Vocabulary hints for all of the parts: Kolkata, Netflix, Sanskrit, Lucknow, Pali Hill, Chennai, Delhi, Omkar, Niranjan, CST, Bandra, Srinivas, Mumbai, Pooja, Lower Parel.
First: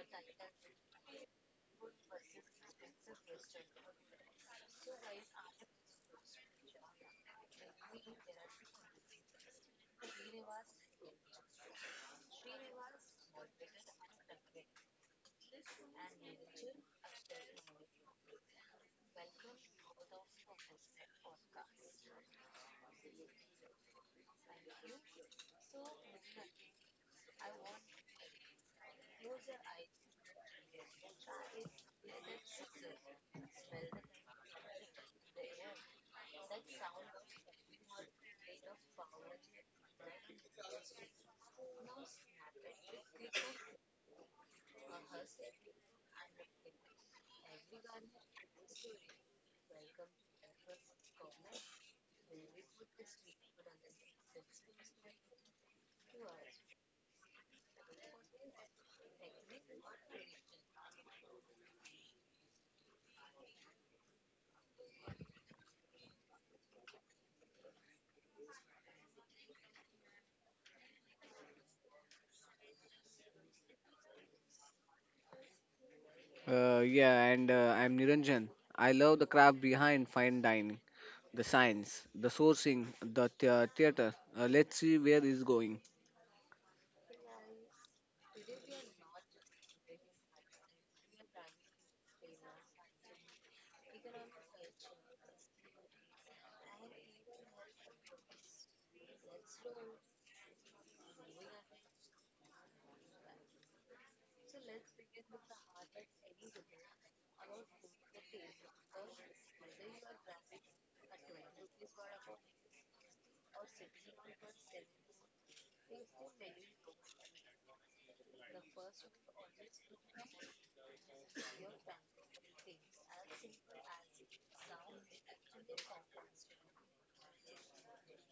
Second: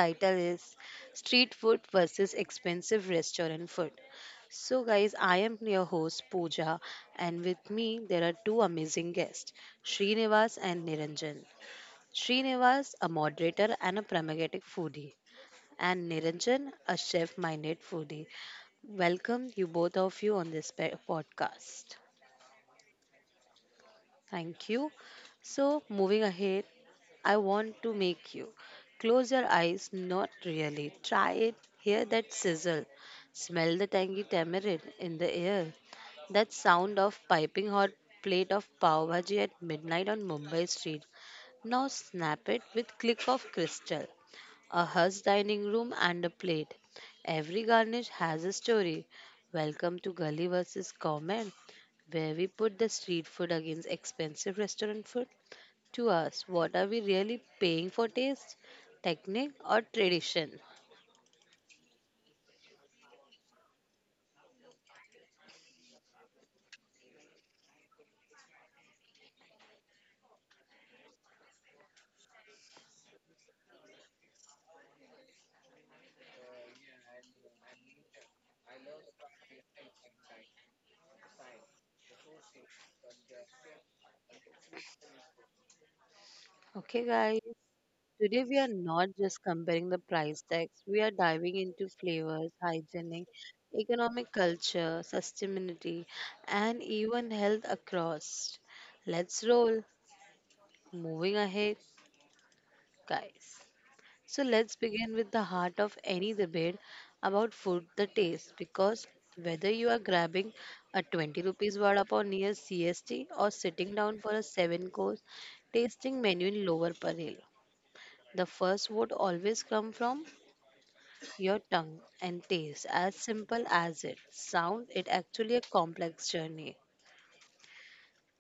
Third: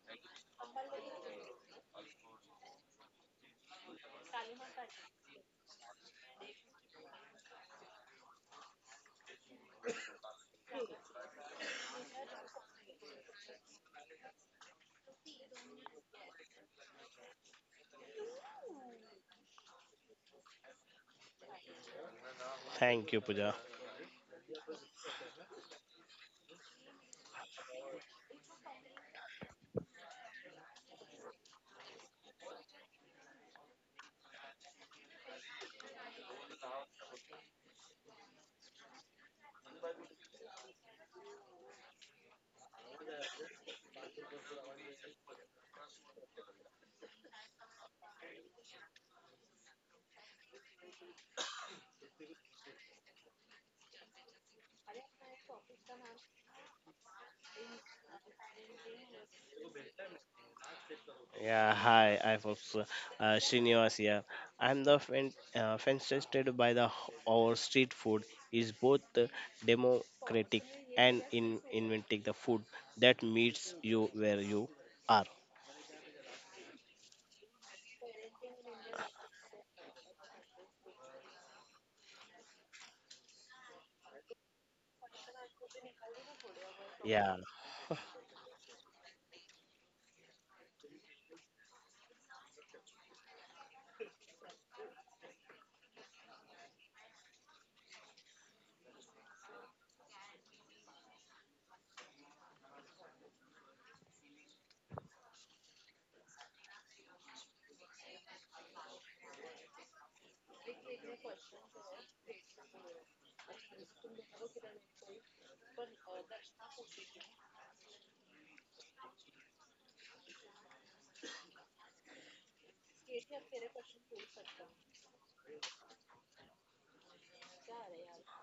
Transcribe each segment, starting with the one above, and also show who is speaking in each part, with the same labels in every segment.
Speaker 1: title is Street Food versus Expensive Restaurant Food. So guys, I am your host Pooja and with me there are two amazing guests, Srinivas and Niranjan. Srinivas, a moderator and a pragmatic foodie, and Niranjan, a chef-minded foodie. Welcome you both of you on this podcast.
Speaker 2: Thank you, Pooja.
Speaker 1: Thank you. So, moving ahead, I want to make you close your eyes, not really. Try it, hear that sizzle, smell the tangy tamarind in the air, that sound of piping hot plate of pav bhaji at midnight on Mumbai street. Now snap it with click of crystal. A hush dining room and a plate. Every garnish has a story. Welcome to Gully versus Comment where we put the street food against expensive restaurant food. To us, what are we really paying for taste, technique, or tradition?
Speaker 2: Yeah, hi, I folks. Srinivas here. I'm the fan, fascinated by our street food is both democratic and in inventing the food that meets you where you are.
Speaker 3: Yeah, and I'm Niranjan. I love the craft behind fine dining, the science, the sourcing, theater. Let's see where it's going.
Speaker 1: Okay,
Speaker 2: Yeah.
Speaker 1: guys, today we are not just comparing the price tags, we are diving into flavors, hygienic, economic culture, sustainability, and even health across. Let's roll. Moving ahead, guys. So let's begin with the heart of any debate about food, the taste, because whether you are grabbing a 20 rupees vada pav near CST or sitting down for a seven course tasting menu in Lower Parel, the first would always come from your tongue and taste as simple as it sounds. It actually a complex journey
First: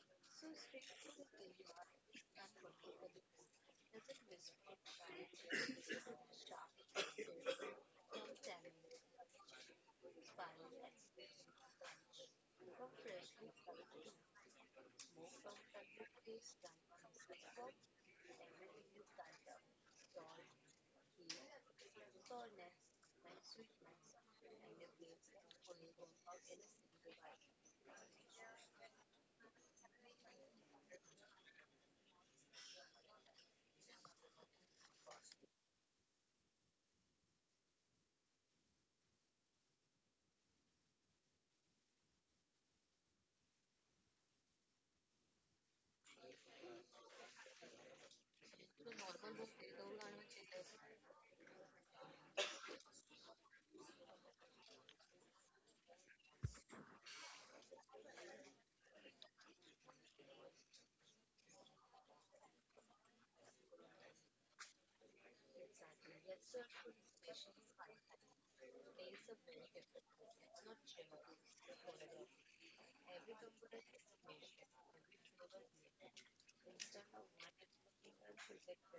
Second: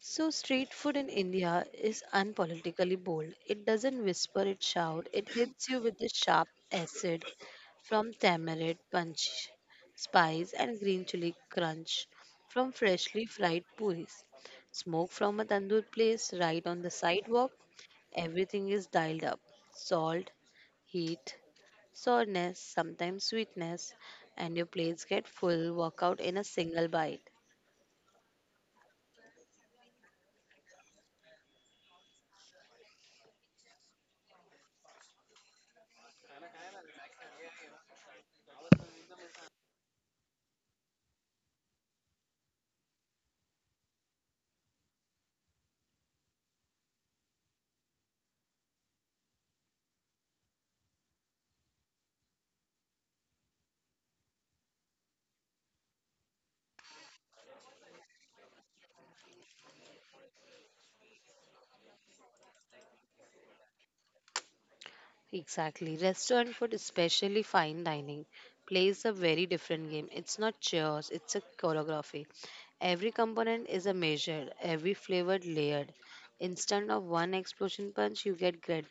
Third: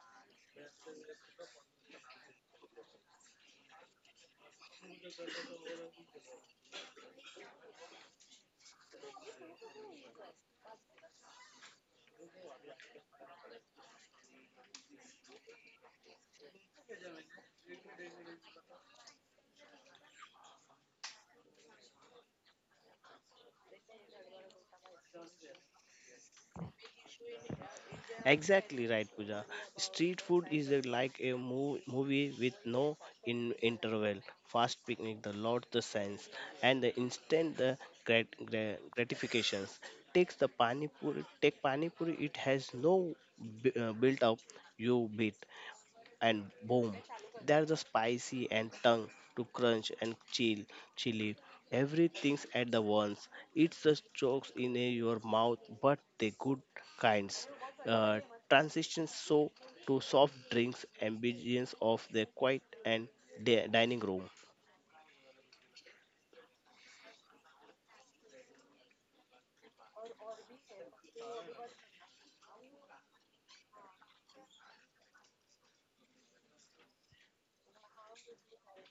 Speaker 1: so, street food in India is unpolitically bold. It doesn't whisper, it shouts. It hits you with the sharp acid from tamarind punch, spice, and green chili crunch from freshly fried puris. Smoke from a tandoor place right on the sidewalk. Everything is dialed up salt, heat, soreness, sometimes sweetness, and your plates get full workout in a single bite.
Speaker 2: Exactly right, Pooja. Street food like a movie with no interval. Fast picnic, the lot the sense, and the instant the gratifications. Takes the pani puri, take pani puri. It has no built up. You beat and boom, there's a spicy and tongue to crunch and chili. Everything's at the once. It's the chokes in your mouth, but the good kinds. Uh, Transitions so to soft drinks, ambience of the quiet and dining room.
Speaker 1: Exactly. Restaurant food, especially fine dining, plays a very different game. It's not chairs, it's a choreography. Every component is a measure, every flavor layered. Instead of one explosion punch, you get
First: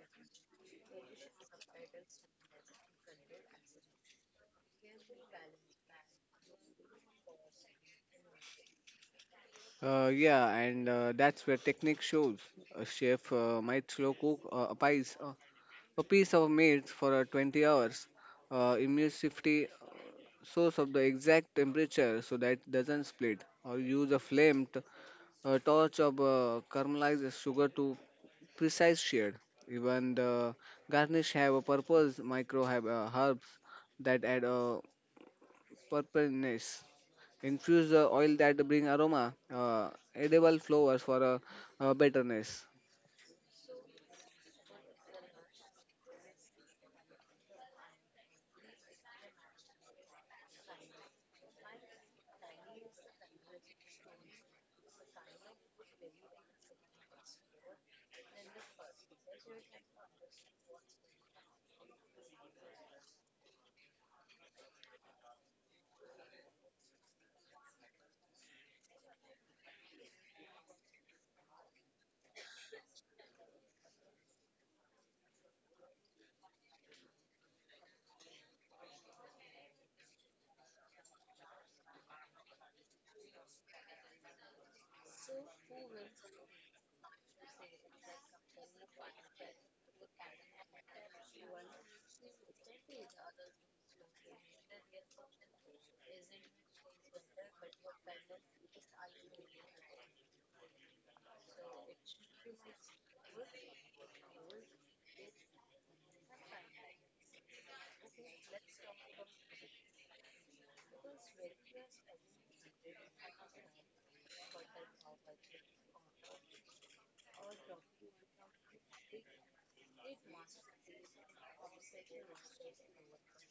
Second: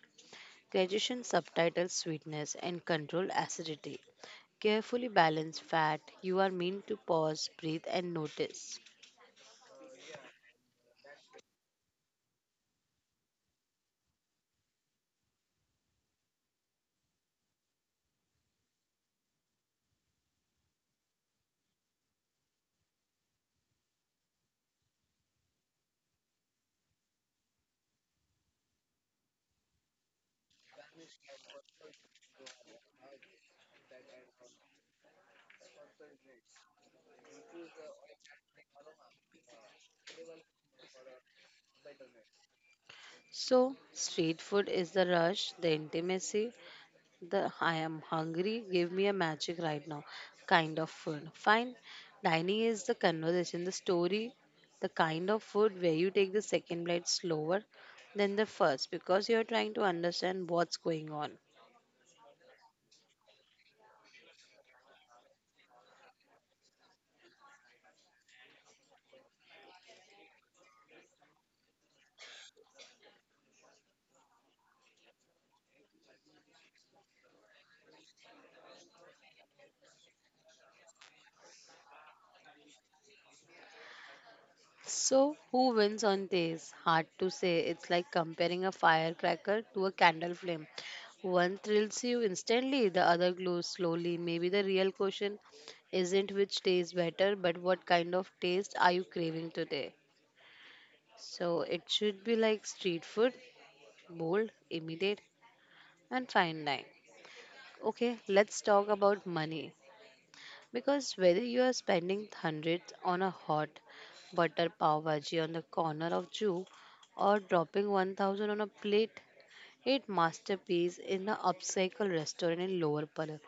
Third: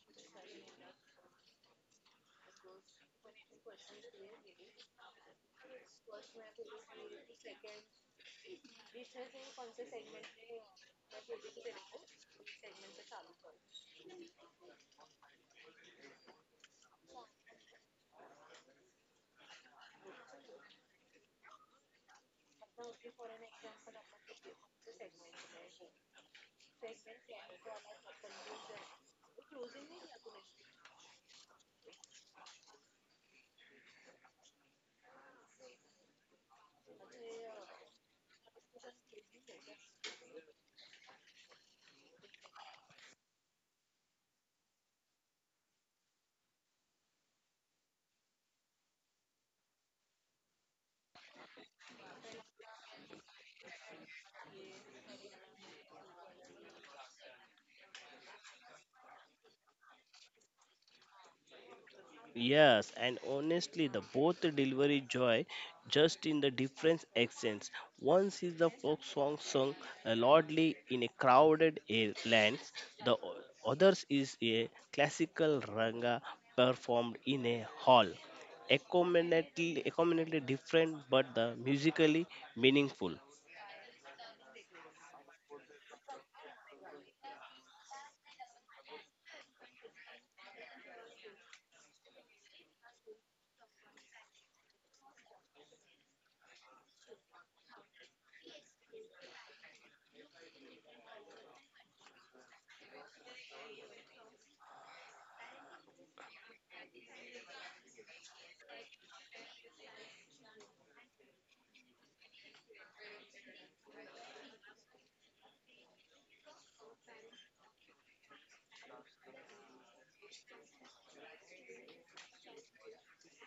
Speaker 1: gradation, subtitle sweetness, and controlled acidity. Carefully balanced fat, you are meant to pause, breathe, and notice.
Speaker 3: Yeah, and That's where technique shows. A chef might slow cook a piece of meat for 20 hours. Immunity source of the exact temperature so that it doesn't split, or use a torch of caramelized sugar to precise shade. Even the garnish have a purpose. Micro have, herbs that add a purpleness. Infuse the oil that bring aroma, edible flowers for betterness.
Speaker 1: So, street food is the rush, the intimacy, the I am hungry, give me a magic right now kind of food. Fine. Dining is the conversation, the story, the kind of food where you take the second bite slower than the first because you're trying to understand what's going on.
Speaker 2: Yes, and honestly, the both the delivery joy just in the different accents. Once is the folk song sung loudly in a crowded lands, the others is a classical ranga performed in a hall. Accommodately different but the musically meaningful.
Speaker 1: So, who wins on this? Hard to say. It's like comparing a firecracker to a candle flame. One thrills you instantly, the other glows slowly. Maybe the real question isn't which tastes better, but what kind of taste are you craving today? So it should be like street food, bold, immediate, and fine line. Okay, let's talk about money. Because whether you are spending hundreds on a hot butter pav bhaji on the corner of Jew or dropping 1000 on a plate, eight masterpiece in an upcycle restaurant in Lower Parel.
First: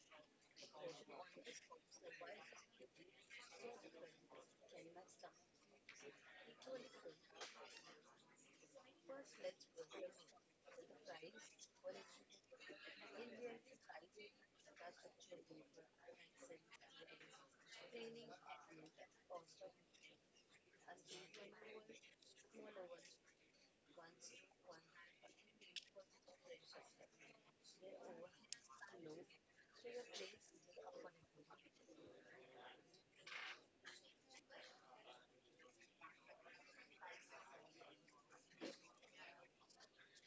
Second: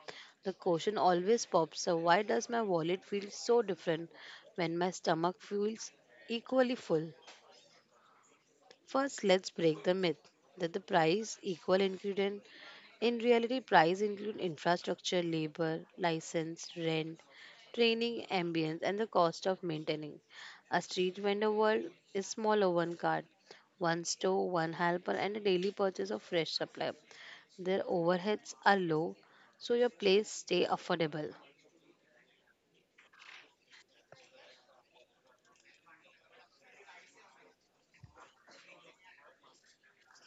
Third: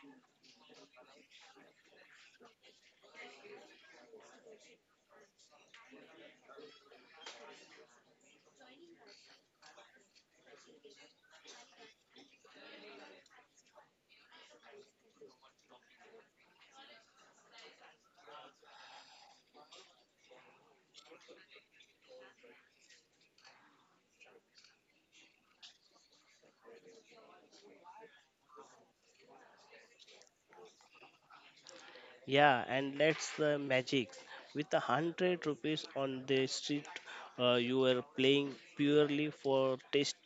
Speaker 1: The question always pops up why does my wallet feel so different when my stomach feels equally full? First, let's break the myth that the price equal ingredient. In reality, price include infrastructure, labor, license, rent, training, ambience, and the cost of maintaining. A street vendor world is smaller one cart, one store, one helper, and a daily purchase of fresh supply. Their overheads are low, so your place stay affordable.
Speaker 2: Yeah, and that's the magic. With ₹100 on the street, you are playing purely for taste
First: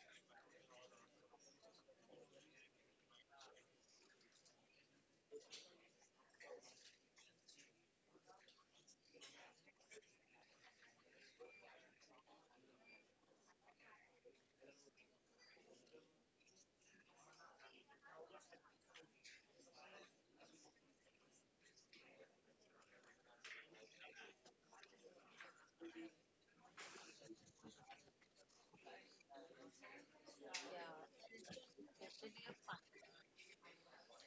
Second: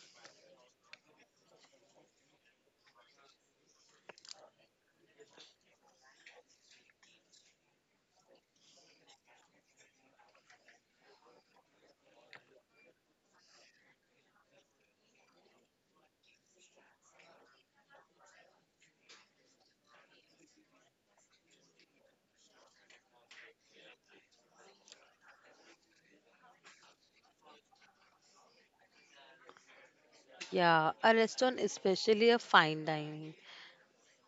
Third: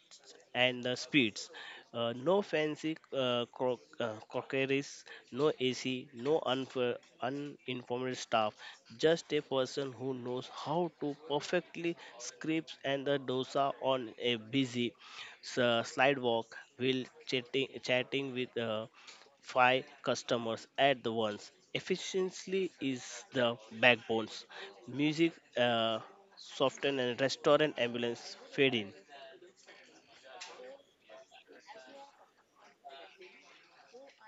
Speaker 2: and the speeds. No fancy crockeries, no AC, no uninformed staff. Just a person who knows how to perfectly scrape and the dosa on a busy slidewalk while chatting with five customers at the once. Efficiency is the backbones. Music, uh, soften and restaurant ambulance fade in.
Speaker 1: Yeah, a restaurant, especially a fine dining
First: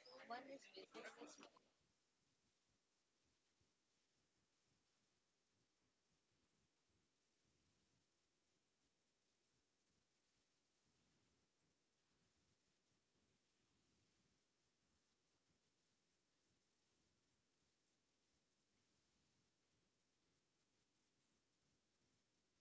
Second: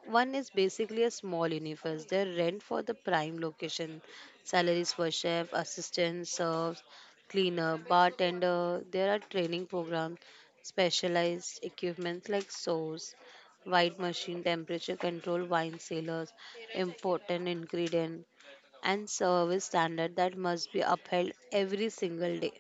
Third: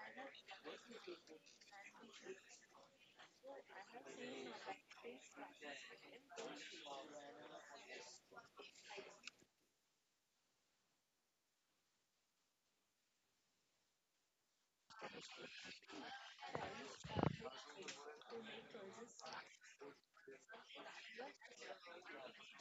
Speaker 1: one is basically a small universe. They rent for the prime location, salaries for chef, assistant, serves, cleaner, bartender. There are training programs, specialized equipment like sauce, white machine, temperature control, wine cellars, important ingredient, and service standard that must be upheld every single day.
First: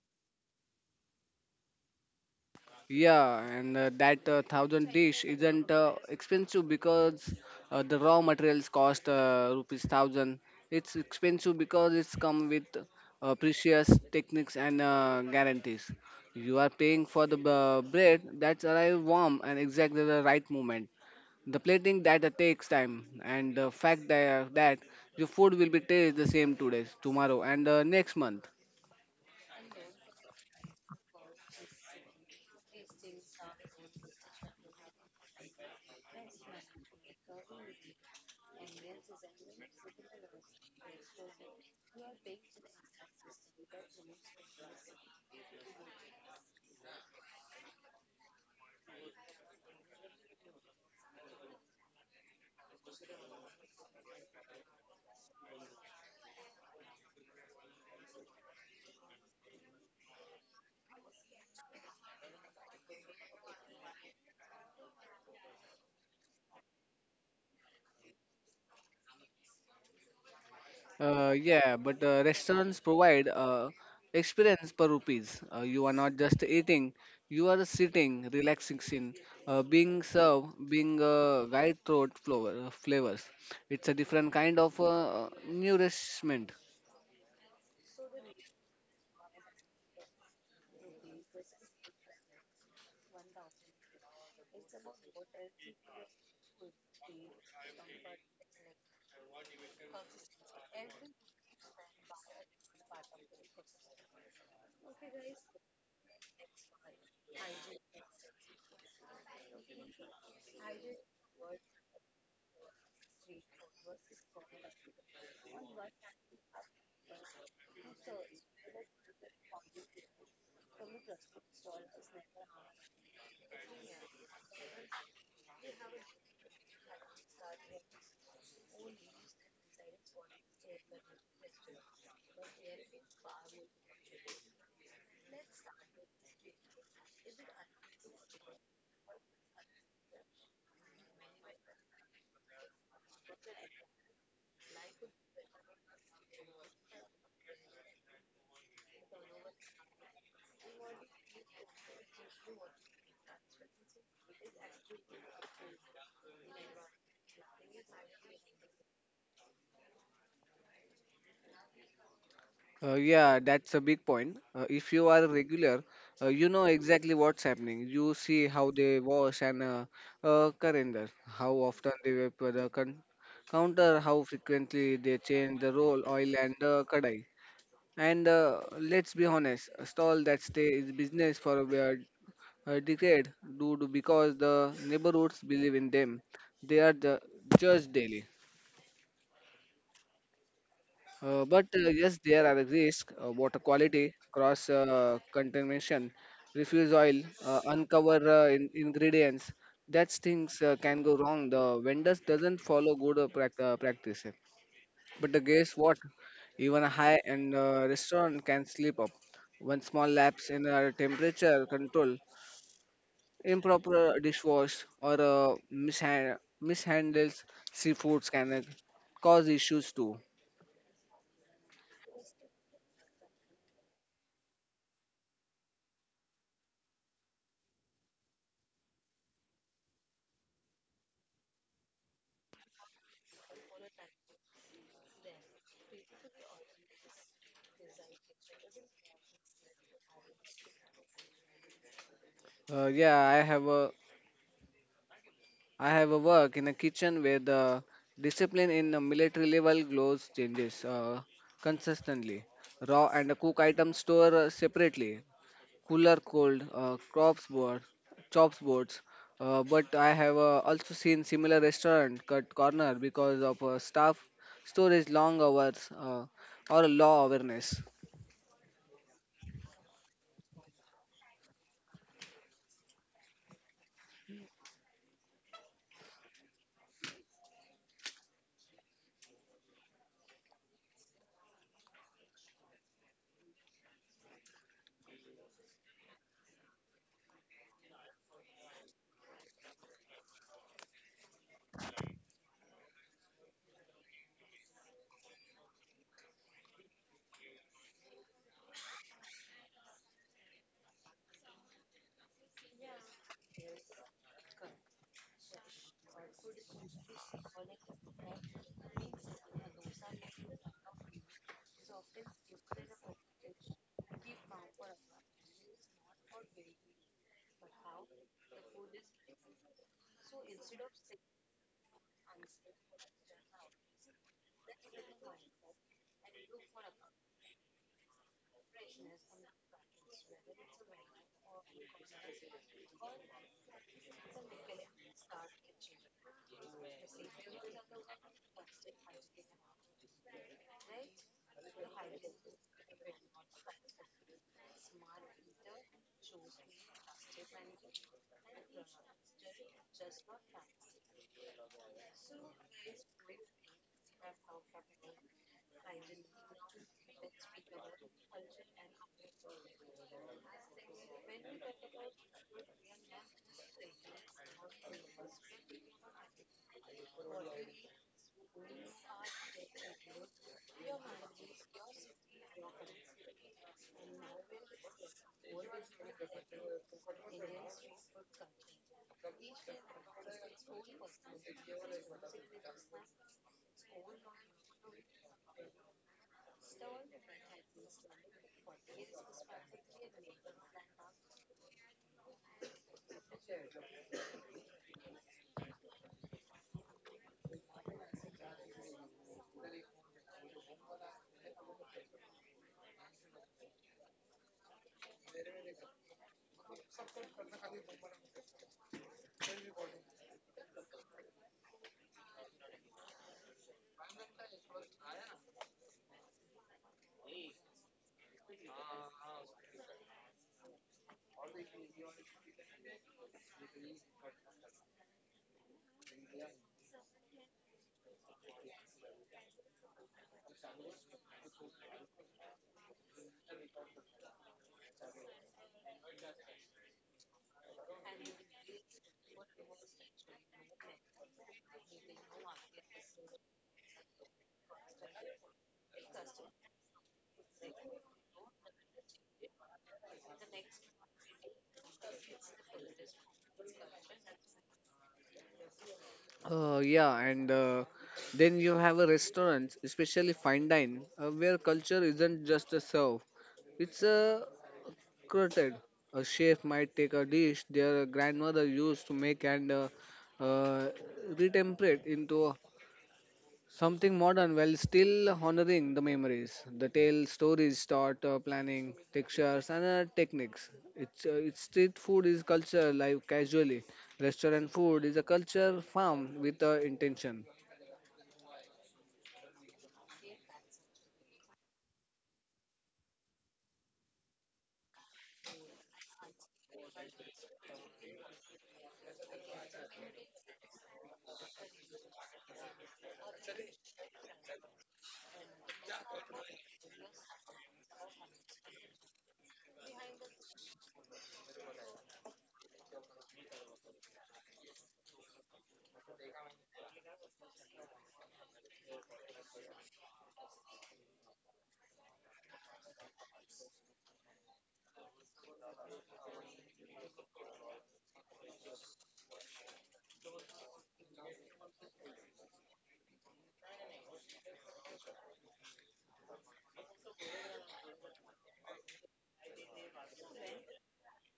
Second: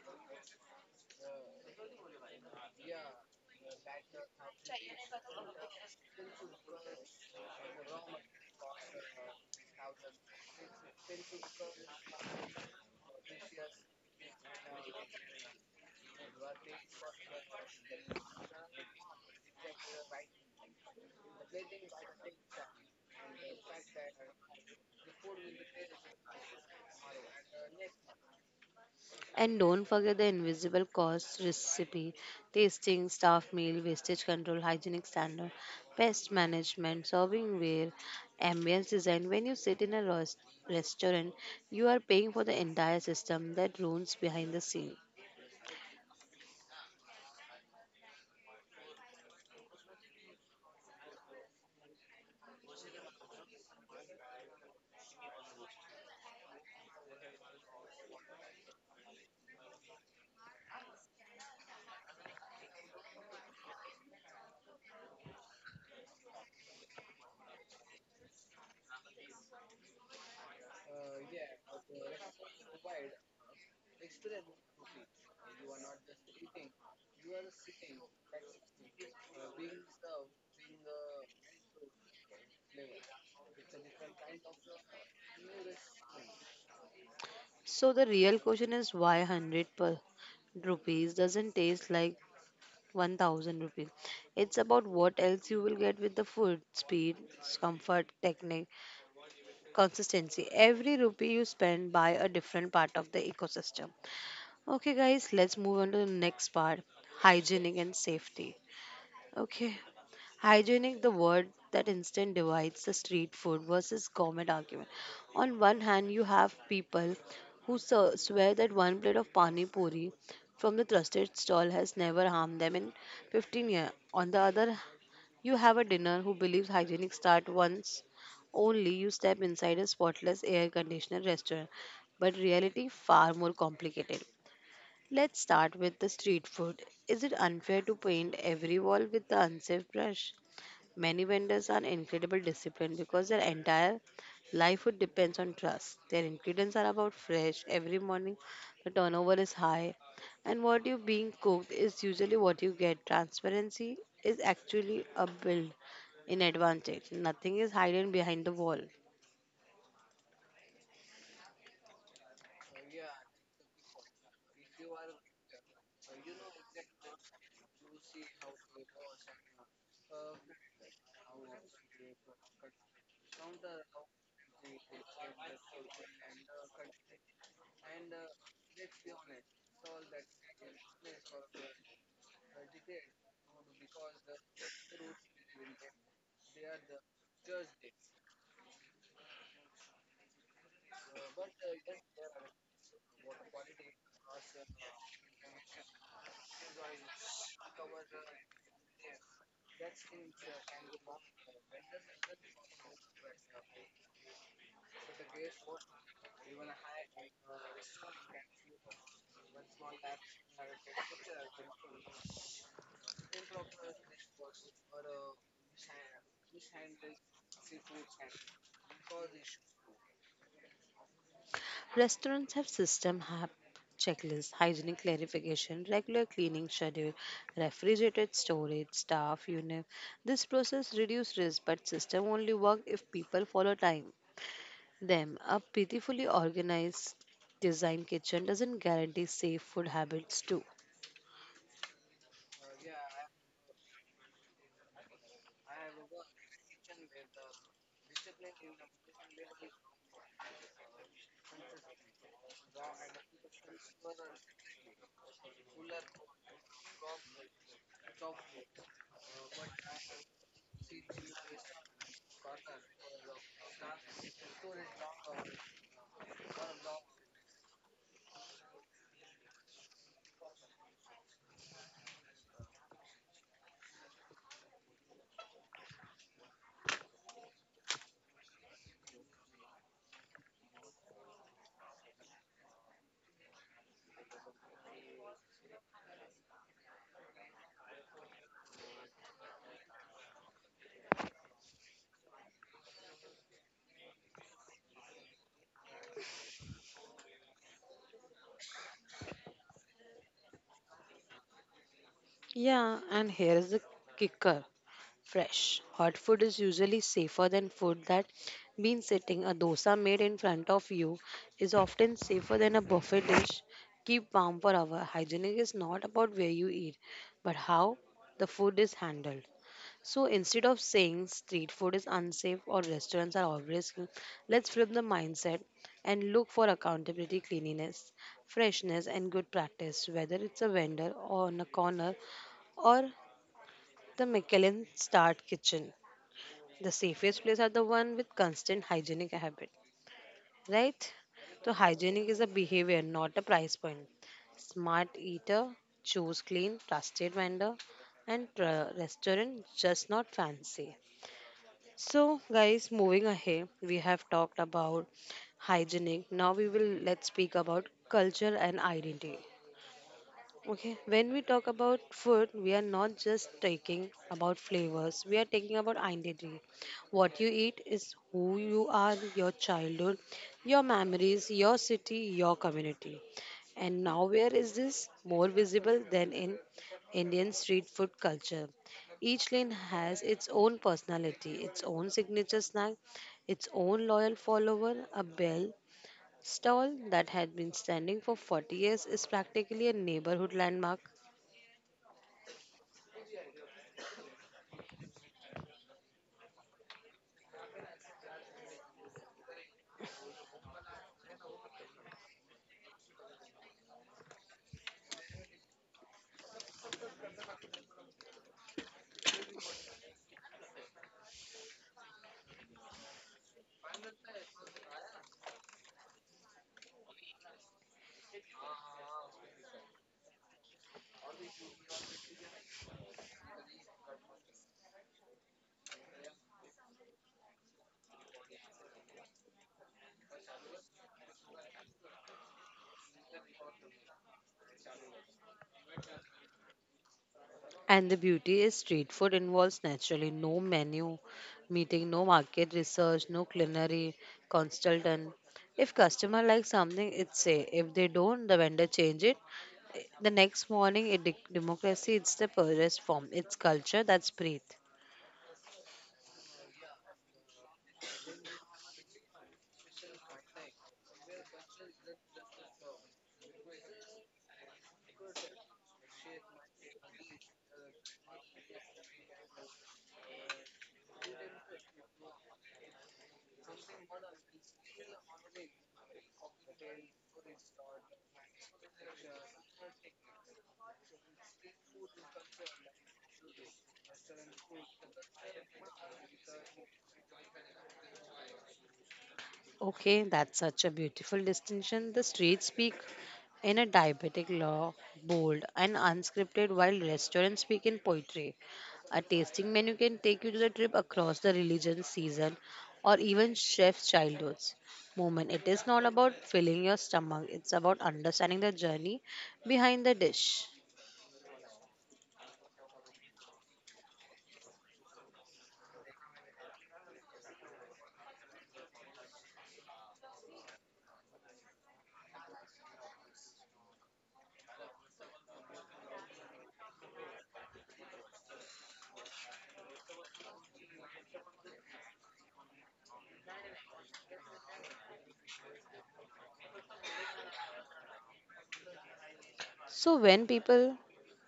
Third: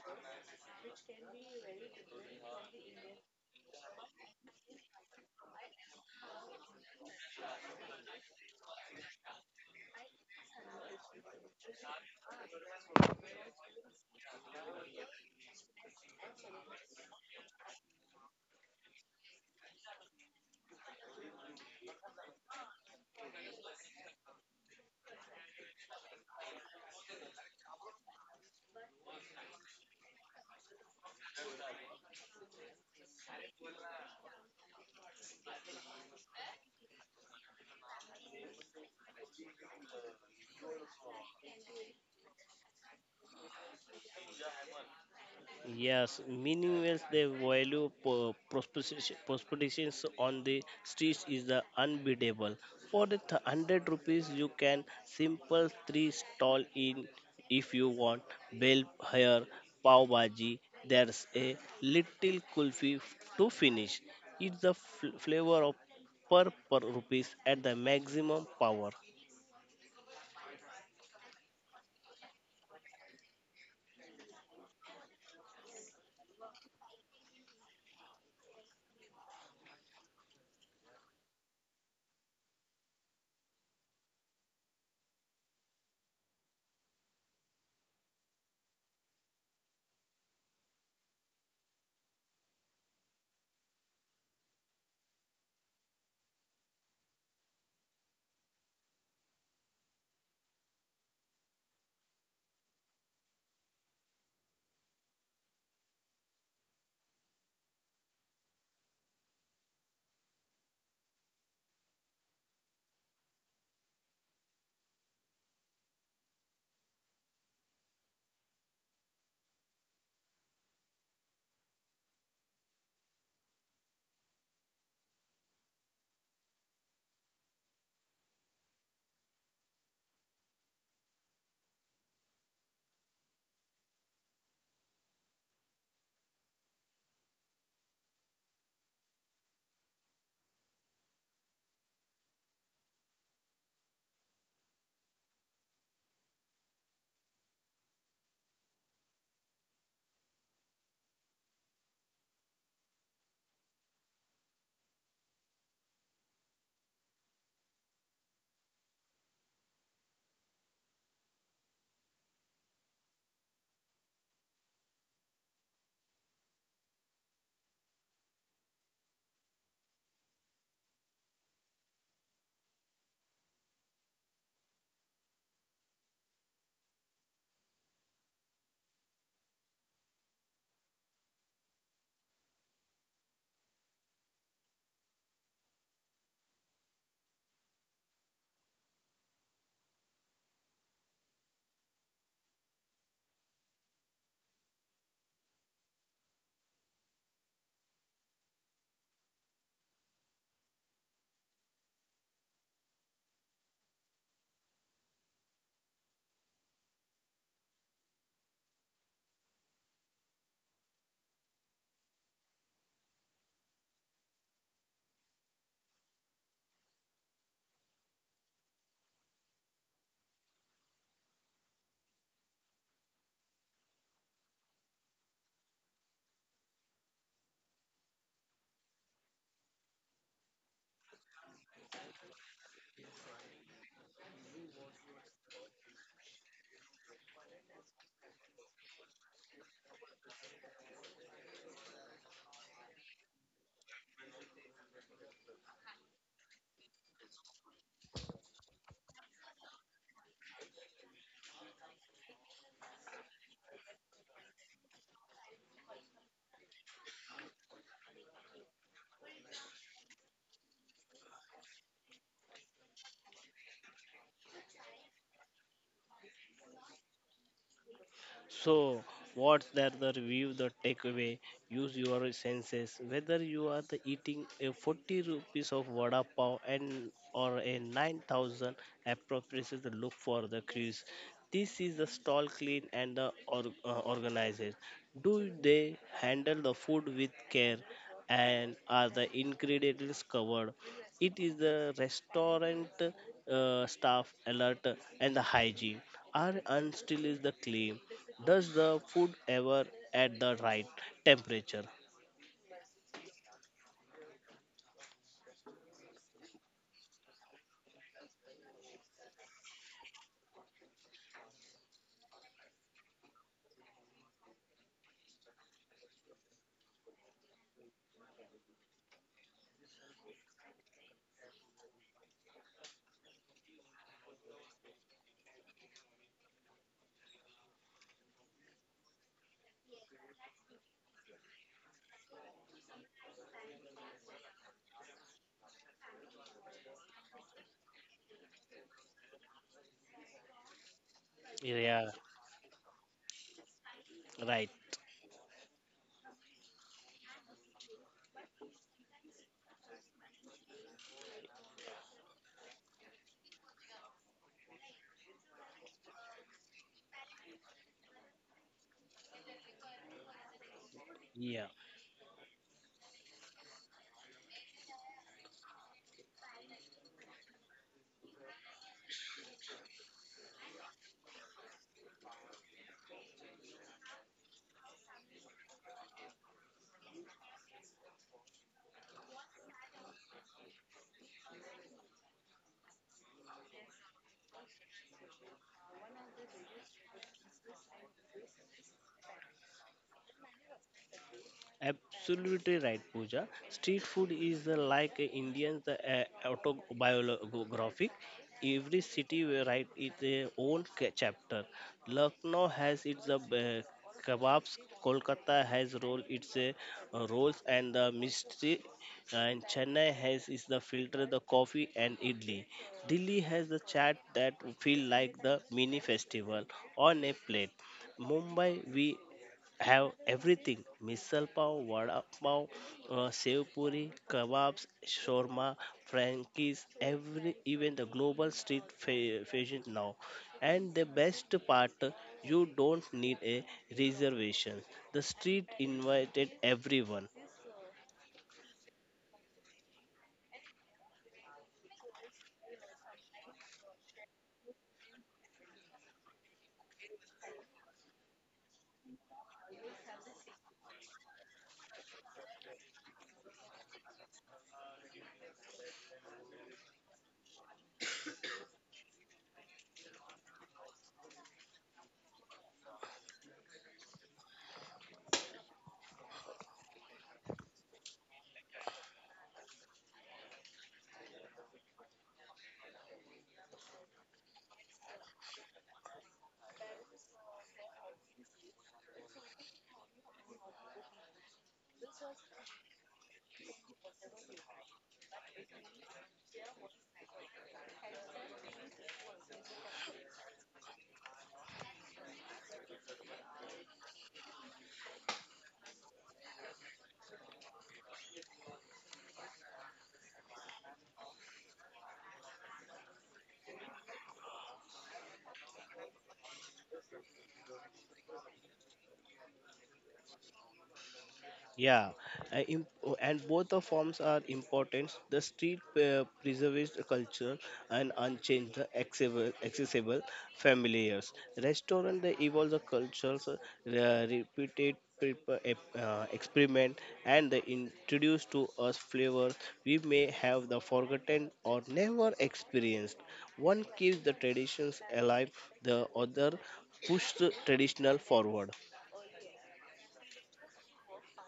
Speaker 3: Yeah, and that thousand dish isn't expensive because the raw materials cost rupees thousand. It's expensive because it's come with precious techniques and guarantees. You are paying for the bread that's arrived warm and exactly the right moment. The plating that takes time, and the fact that your food will be tasted the same today, tomorrow, and next month.
Speaker 1: And don't forget the invisible cost recipe, tasting, staff meal, wastage control, hygienic standard, pest management, serving ware, ambience design. When you sit in a restaurant, you are paying for the entire system that runs behind the scene.
Speaker 2: Yes, meaningless the value proposition propositions on the streets is the unbeatable. For the 100 rupees, you can simple three stall in if you want bell hair pav bhaji. There's a little kulfi to finish. It's the flavor of per rupees at the maximum power.
Speaker 3: Yeah, but Restaurants provide experience per rupees. You are not just eating, you are sitting, relaxing, in, being served, being guide throat flower, flavors. It's a different kind of nourishment.
Speaker 1: So the real question is why 100 per rupees doesn't taste like 1000 rupees. It's about what else you will get with the food, speed, comfort, technique, consistency. Every rupee you spend by a different part of the ecosystem. Okay, guys, let's move on to the next part hygienic and safety. Okay, hygienic, the word that instant divides the street food versus gourmet argument. On one hand, you have people who swear that one plate of pani puri from the trusted stall has never harmed them in 15 years. On the other you have a dinner who believes hygienic start once only you step inside a spotless air conditioned restaurant, but reality far more complicated. Let's start with the street food. Is it unfair to paint every wall with the unsafe brush? Many vendors are incredible disciplined because their entire livelihood depends on trust. Their ingredients are about fresh every morning. The turnover is high, and what you being cooked is usually what you get. Transparency is actually a build in advantage. Nothing is hidden behind the wall.
Speaker 3: Yeah, that's a big point. If you are regular, you know exactly what's happening. You see how they wash and calendar, how often they vapor the counter, how frequently they change the roll, oil, and kadai. And let's be honest, a stall that stay is business for a decade due to because the neighborhoods believe in them. They are the judged daily. But yes, there are risks: water quality, cross contamination, refuse oil, ingredients. That's things can go wrong. The vendors doesn't follow good practice. But the guess what? Even a high-end restaurant can slip up. One small lapse in temperature control, improper dishwash, or mishandles seafoods can cause issues too.
Speaker 1: Restaurants have system have checklists, hygiene clarification, regular cleaning schedule, refrigerated storage, staff, unit. This process reduces risk, but system only work if people follow time. Them a pitifully organized design kitchen doesn't guarantee safe food habits too.
Speaker 3: Uh, yeah, I have a I have a work in a kitchen where the discipline in the military level glows changes consistently. Raw and cook items store separately. Cooler cold, chops boards. But I have also seen similar restaurant cut corner because of staff storage long hours or law awareness.
Speaker 2: So, what's that the review, the takeaway? Use your senses. Whether you are the eating a 40 rupees of vada pav and or a 9,000 appropriates the look for the crease. This is the stall clean and the organized. Do they handle the food with care and are the ingredients covered? It is the restaurant staff alert and the hygiene. Our unstill is the claim. Does the food ever at the right temperature?
Speaker 1: Yeah, and here is the kicker. Fresh. Hot food is usually safer than food that been sitting. A dosa made in front of you is often safer than a buffet dish. Keep warm for hour. Hygienic is not about where you eat, but how the food is handled. So instead of saying street food is unsafe or restaurants are always clean, let's flip the mindset and look for accountability, cleanliness, freshness, and good practice, whether it's a vendor or on a corner or the Michelin starred Kitchen. The safest place are the one with constant hygienic habit, right? So
Speaker 2: Yeah,
Speaker 1: hygienic is a behavior, not a price point.
Speaker 2: right.
Speaker 1: Smart eater, choose clean, trusted vendor, and restaurant just not fancy. So guys, moving ahead, we have talked about hygienic. Now we will let's speak about culture and identity. Okay, when we talk
Speaker 2: Yeah.
Speaker 1: about food, we are not just talking about flavors, we are talking about identity. What you eat is who you are, your childhood, your memories, your city, your community. And now, where is this more visible than in Indian street food culture? Each lane has its own personality, its own signature snack, its own loyal follower, a bell stall that had been standing for 40 years is practically a neighborhood landmark.
Speaker 2: Absolutely right, Pooja. Street food is like Indian autobiographic. Every city will write its own chapter. Lucknow has its kebabs. Kolkata has roll its rolls and the mystery. And Chennai has is the filter, the coffee and idli. Delhi has the chat that feel like the mini festival on a plate. Mumbai, we have everything misal pav, vada pav, sev puri, kebabs, shawarma, frankies, every even the global street fashion now. And the best part, you don't need a reservation. The street invited everyone.
Speaker 1: And the beauty is street food involves naturally no menu, meeting, no market research, no culinary consultant. If customer likes something, it's say. If they don't, the vendor change it. The next morning, it, democracy, it's the purest form. It's culture that's breathe.
Speaker 3: Yeah, and Then you have a restaurant, especially fine dine, where culture isn't just a serve; it's a croquette. A chef might take a dish their grandmother used to make and uh, retemperate into something modern while still honoring the memories, the tale, stories, thought, planning, textures, and techniques. It's Street food is culture live casually. Restaurant food is a culture farm with intention.
Speaker 1: Okay, that's such a beautiful distinction. The streets speak in a diabetic law, bold and unscripted, while restaurants speak in poetry. A tasting menu can take you to the trip across the religion, season, or even chef's childhoods. Moment. It is not about filling your stomach, it's about understanding the journey behind the dish.
Speaker 2: Yeah, oh, and both the forms are important. The street preserves the culture and unchanged, the accessible familiars. Restaurant they evolve the cultures, repeated experiment, and they introduce to us flavors we may have the forgotten or never experienced. One keeps the traditions alive, the other pushes the traditional forward.
Speaker 1: So when people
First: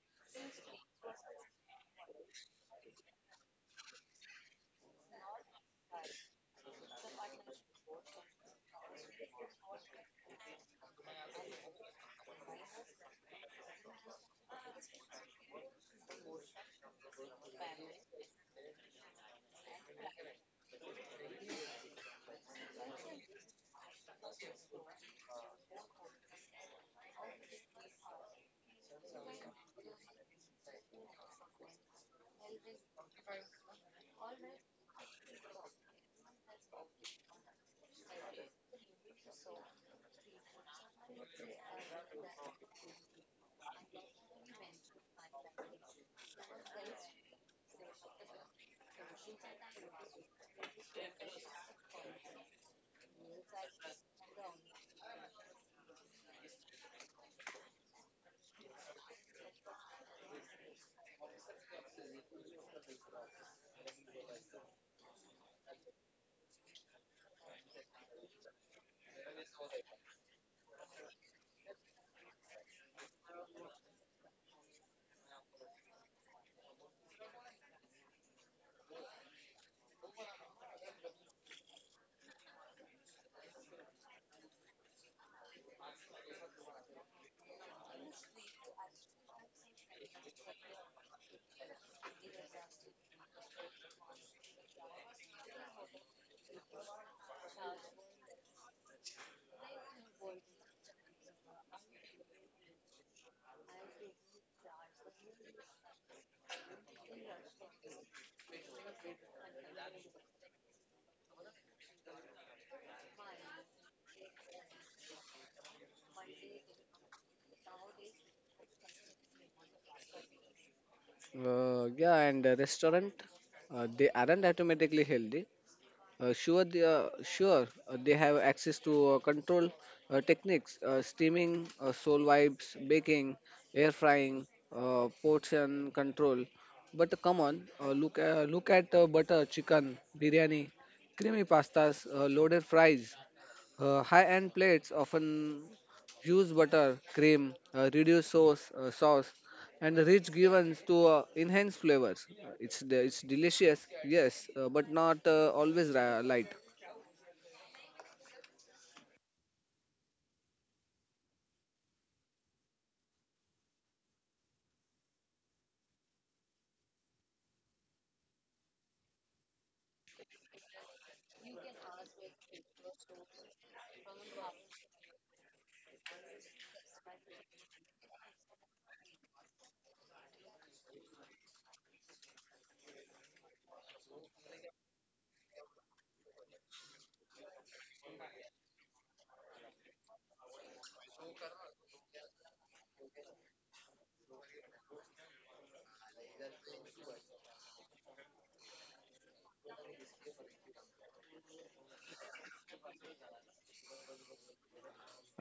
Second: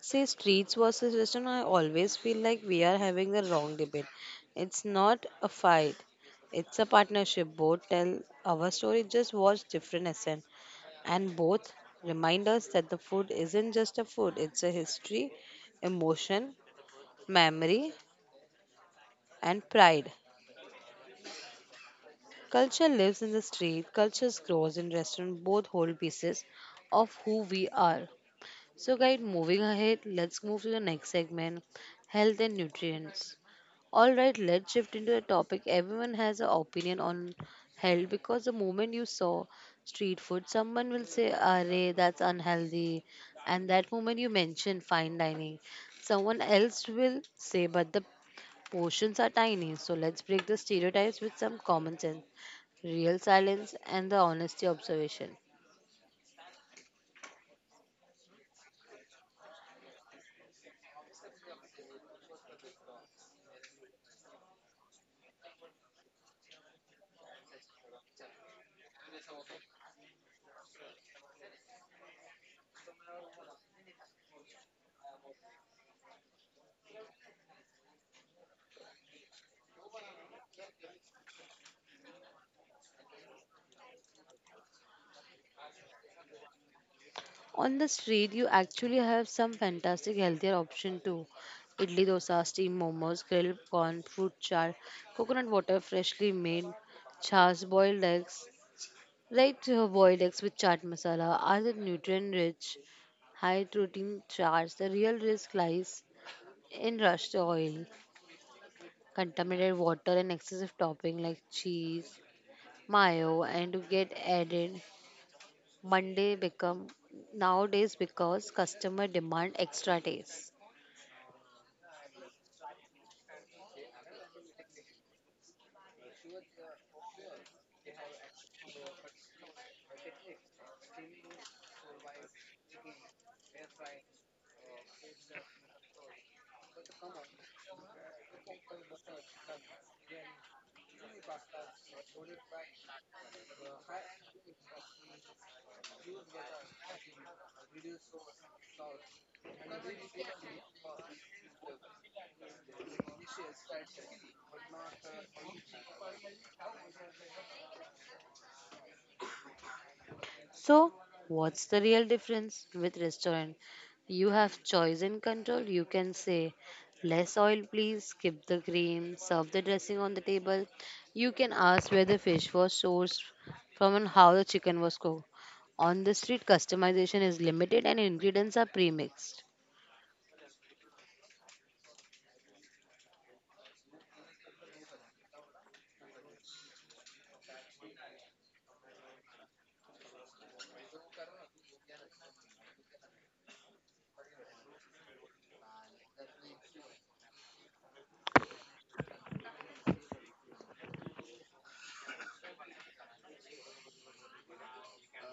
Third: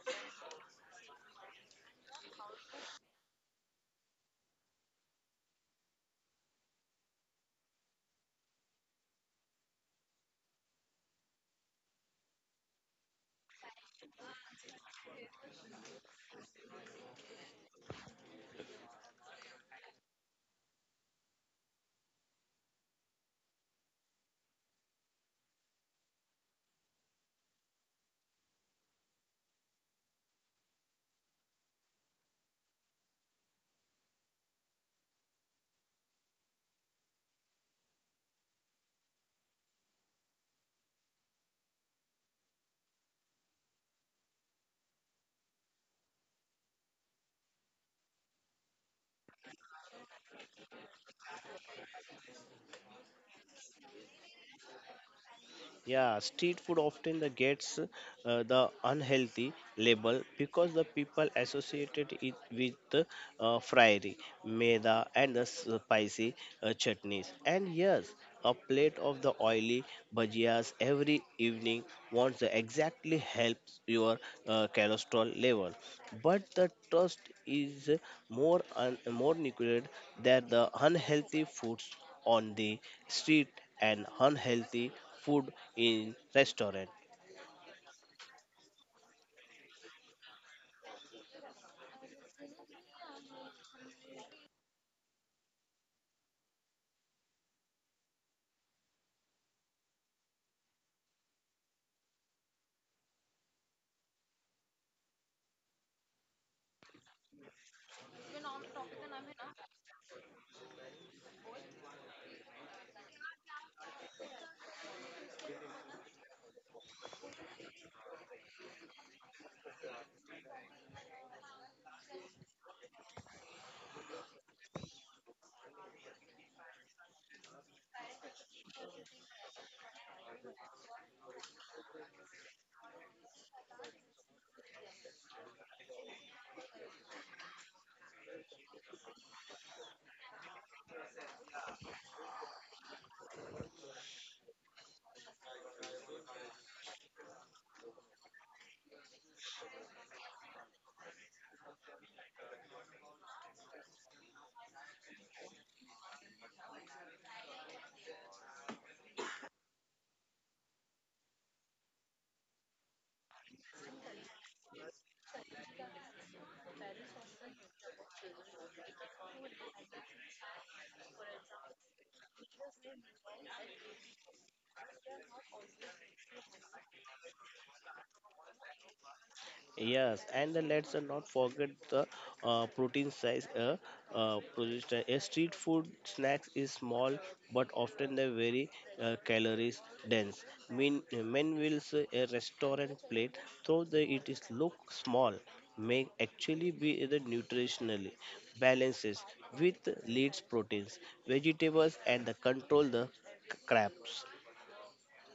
Speaker 1: say streets versus western, I always feel like we are having the wrong debate. It's not a fight. It's a partnership. Both tell our story, just watch different accent, and both remind us that the food isn't just a food, it's a history, emotion, memory, and pride. Culture lives in the street, cultures grows in restaurant, both hold pieces of who we are. So, guys, moving ahead, let's move to the next segment health and nutrients. All right, let's shift into a topic everyone has an opinion on health because the moment you saw street food, someone will say, "Arey, that's unhealthy." And that moment you mention fine dining, someone else will say, "But the portions are tiny." So, let's break the stereotypes with some common sense, real silence, and the honesty observation.
Speaker 2: Yeah, street food often the gets the unhealthy label because the people associated it with fryery, meda, and the spicy chutneys. And yes, a plate of the oily bhajias every evening wants the exactly helps your cholesterol level. But the trust is more nucleated than the unhealthy foods on the street and unhealthy food in restaurant.
Speaker 1: On the street, you actually have some fantastic healthier option too. Idli dosa, steamed momos, grilled corn, fruit chaat, coconut water freshly made, chas, boiled eggs, right? Boiled eggs with chaat masala are the nutrient rich, high protein charts. The real risk lies in rushed oil, contaminated water, and excessive topping like cheese, mayo, and to get added Monday become nowadays because customer demand extra days.
Speaker 3: Yeah, and the restaurant, they aren't automatically healthy. Sure, they have access to control techniques, steaming, soul vibes, baking, air frying, portion control. But come on, look look at butter chicken, biryani, creamy pastas, loaded fries. High-end plates often use butter, cream, sauce, and rich givens to enhance flavors. It's delicious, yes, but not light.
Speaker 1: So what's the real difference with restaurant? You have choice and control. You can say less oil please, skip the cream, serve the dressing on the table. You can ask where the fish was sourced from and how the chicken was cooked. On the street customization is limited and ingredients are pre-mixed.
Speaker 2: Yes, and then let's not forget the protein size. A street food snacks is small, but often they're very calories dense. Mean men will say a restaurant plate, though the it is look small, may actually be the nutritionally balances with leads proteins, vegetables, and the control the crabs.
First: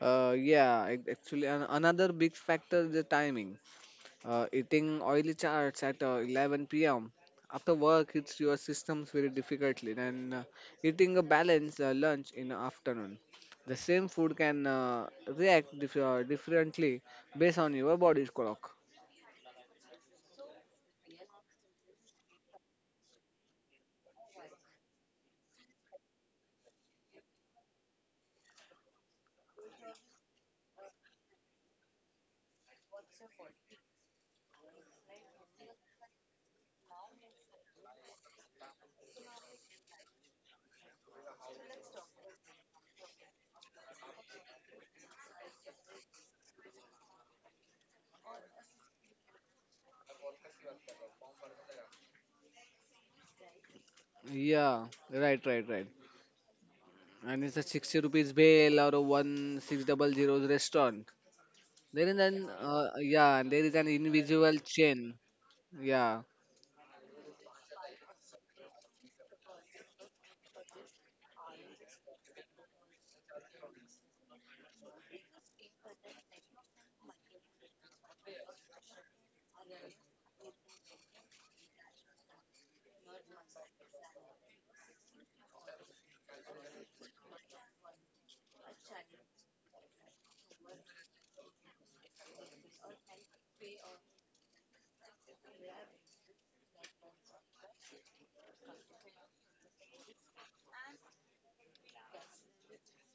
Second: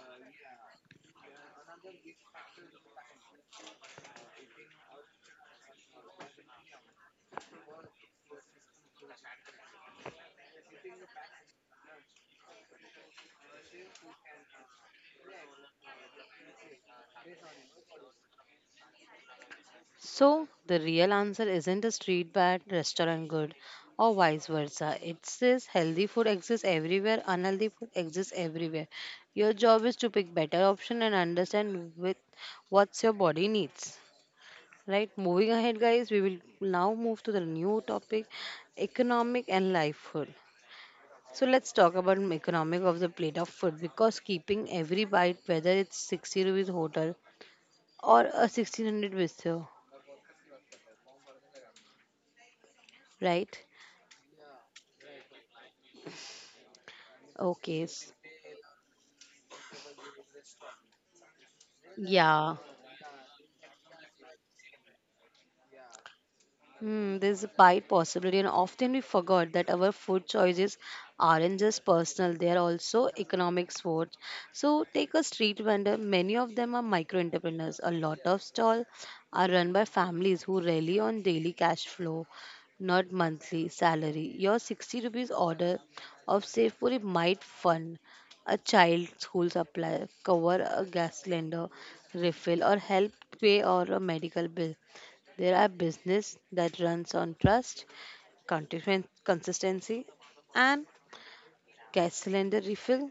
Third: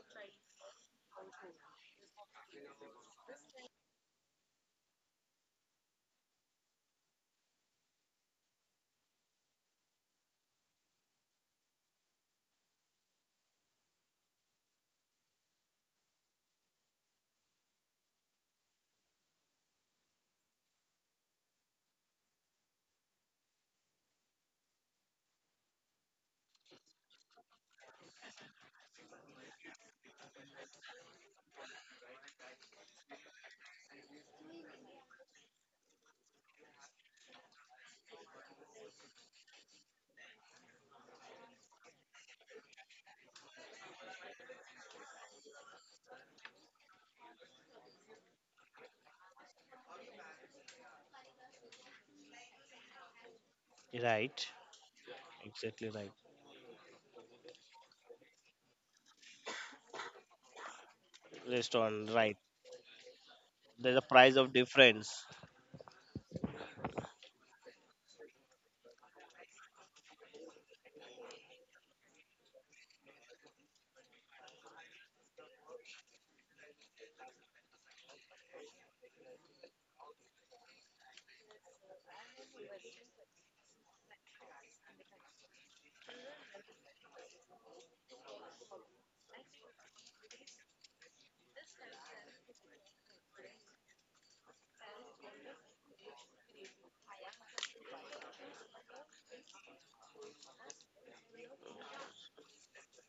Speaker 3: Actually, another big factor is the timing. Eating oily charts at 11 p.m. after work, hits your systems very difficultly. Then eating a balanced lunch in the afternoon. The same food can differently based on your body's clock.
Speaker 1: So, the real answer isn't a street bad, restaurant good, or vice versa. It says healthy food exists everywhere, unhealthy food exists everywhere. Your job is to pick better option and understand with what's your body needs. Right? Moving ahead, guys, we will now move to the new topic, economic and life food. So let's talk about economic of the plate of food because keeping every bite, whether it's 60 rupees hotel or a 1600 bistro, right?
Speaker 2: Right,
Speaker 3: Yeah, right.
Speaker 2: exactly right.
Speaker 3: And it's a
Speaker 1: Okay.
Speaker 3: 60
Speaker 1: s-
Speaker 3: rupees bail or a 1600 restaurant. There
Speaker 2: Restaurant,
Speaker 3: is
Speaker 2: right.
Speaker 3: an
Speaker 1: Yeah.
Speaker 3: yeah, and there is an
Speaker 2: There's a price of
Speaker 3: individual chain.
Speaker 2: difference.
Speaker 3: Yeah,
Speaker 1: There's a wide possibility, and often we forgot that our food choices aren't just personal, they are also economic sports. So, take a street vendor, many of them are micro entrepreneurs. A lot of stalls are run by families who rely on daily cash flow, not monthly salary. Your 60 rupees order of safe food might fund a child's school supply, cover a gas cylinder refill, or help pay or a medical bill. There are business that runs on trust, consistency, and cash cylinder refill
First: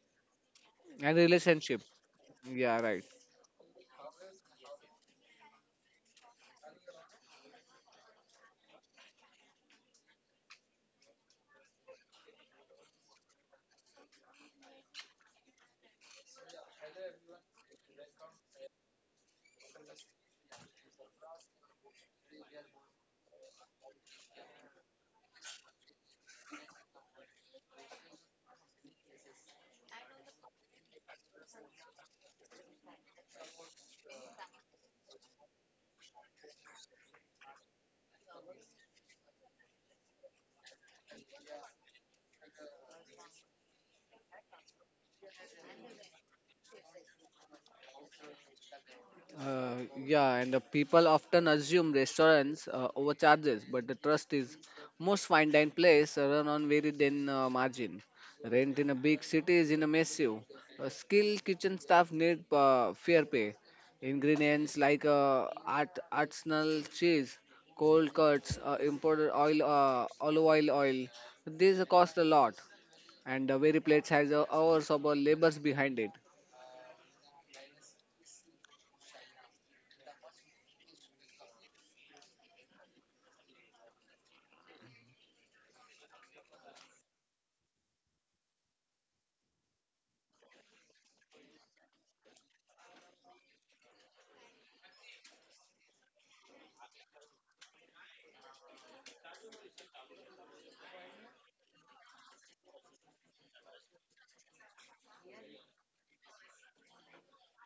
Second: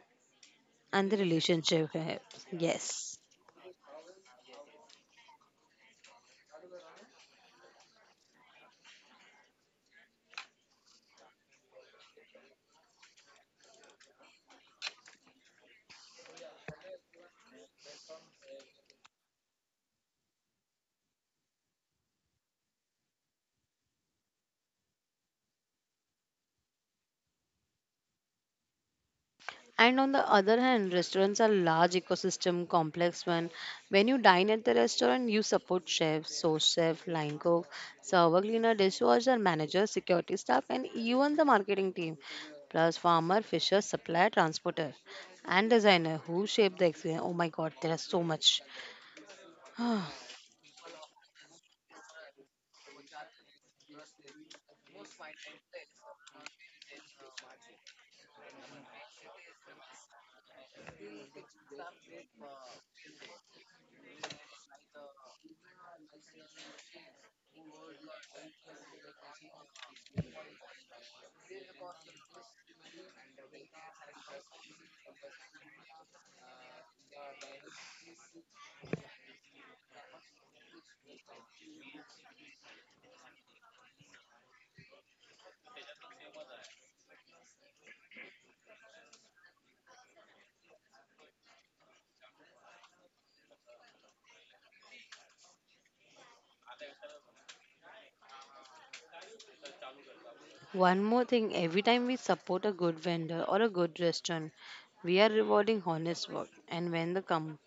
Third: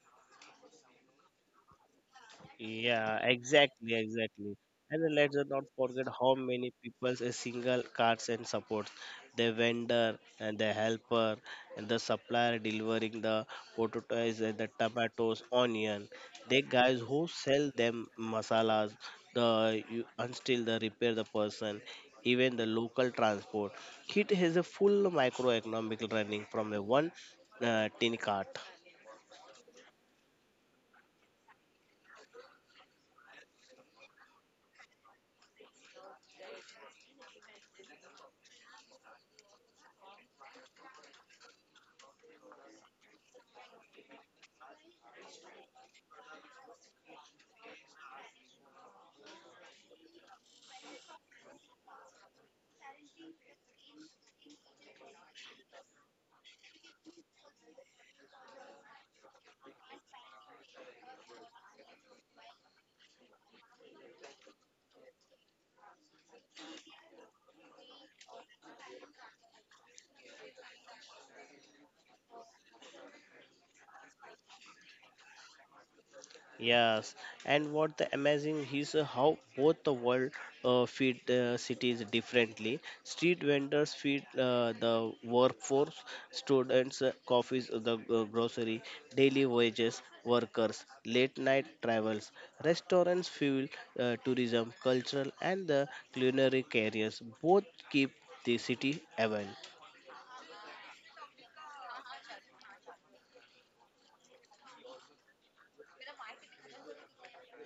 Speaker 1: and the
Speaker 3: and relationship.
Speaker 1: relationship we have.
Speaker 3: Yeah, right.
Speaker 2: Yeah,
Speaker 1: Yes.
Speaker 2: exactly, and then let's not forget how many people a single cards and supports the vendor and the helper and the supplier delivering the potatoes and the tomatoes onion they guys who sell them masalas the you, and still the repair the person even the local transport. It has a full microeconomic running from a one tin cart.
Speaker 1: And on the other hand, restaurants are large ecosystem complex one. When you dine at the restaurant, you support chef, sous chef, line cook, server cleaner, dishwasher, manager, security staff, and even the marketing team, plus farmer, fisher, supplier, transporter, and designer who shape the experience. Oh my God, there are so much.
Speaker 3: Uh, yeah, and the people often assume restaurants overcharges, but the trust is most fine dine place run on very thin margin. Rent in a big city is in a massive. Skilled kitchen staff need fair pay. Ingredients like artisanal cheese, cold cuts, olive oil. These cost a lot, and the very plates has hours of labors behind it.
Speaker 2: Yes, and what the amazing is how both the world feed cities differently. Street vendors feed the workforce, students, coffees, the grocery, daily wages, workers, late night travels. Restaurants fuel tourism, cultural, and the culinary careers. Both keep the city alive.
Speaker 1: One more thing, every time we support a good vendor or a good restaurant, we are rewarding honest work. And when the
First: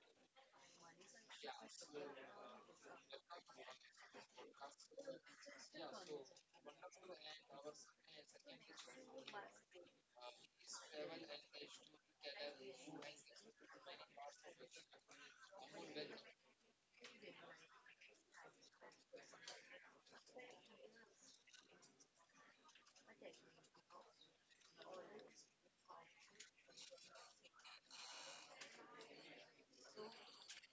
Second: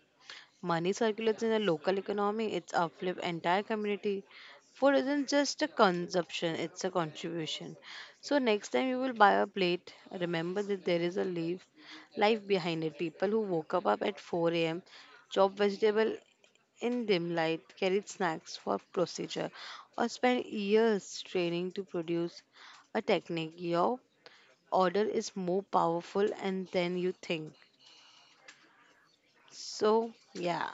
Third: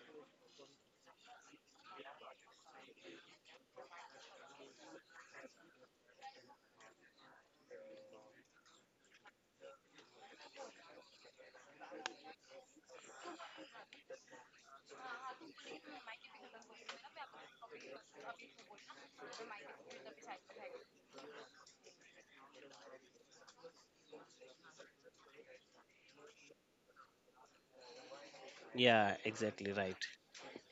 Speaker 1: money circulates in the local economy, it's uplift entire community. Food isn't just a consumption, it's a contribution. So next time you will buy a plate, remember that there is a leaf life behind it. People who woke up at 4 a.m., chop vegetable in dim light, carried snacks for procedure, or spent years training to produce a technique. Your order is more powerful and than you think.
Speaker 2: Yeah, exactly right.
Speaker 1: So, yeah.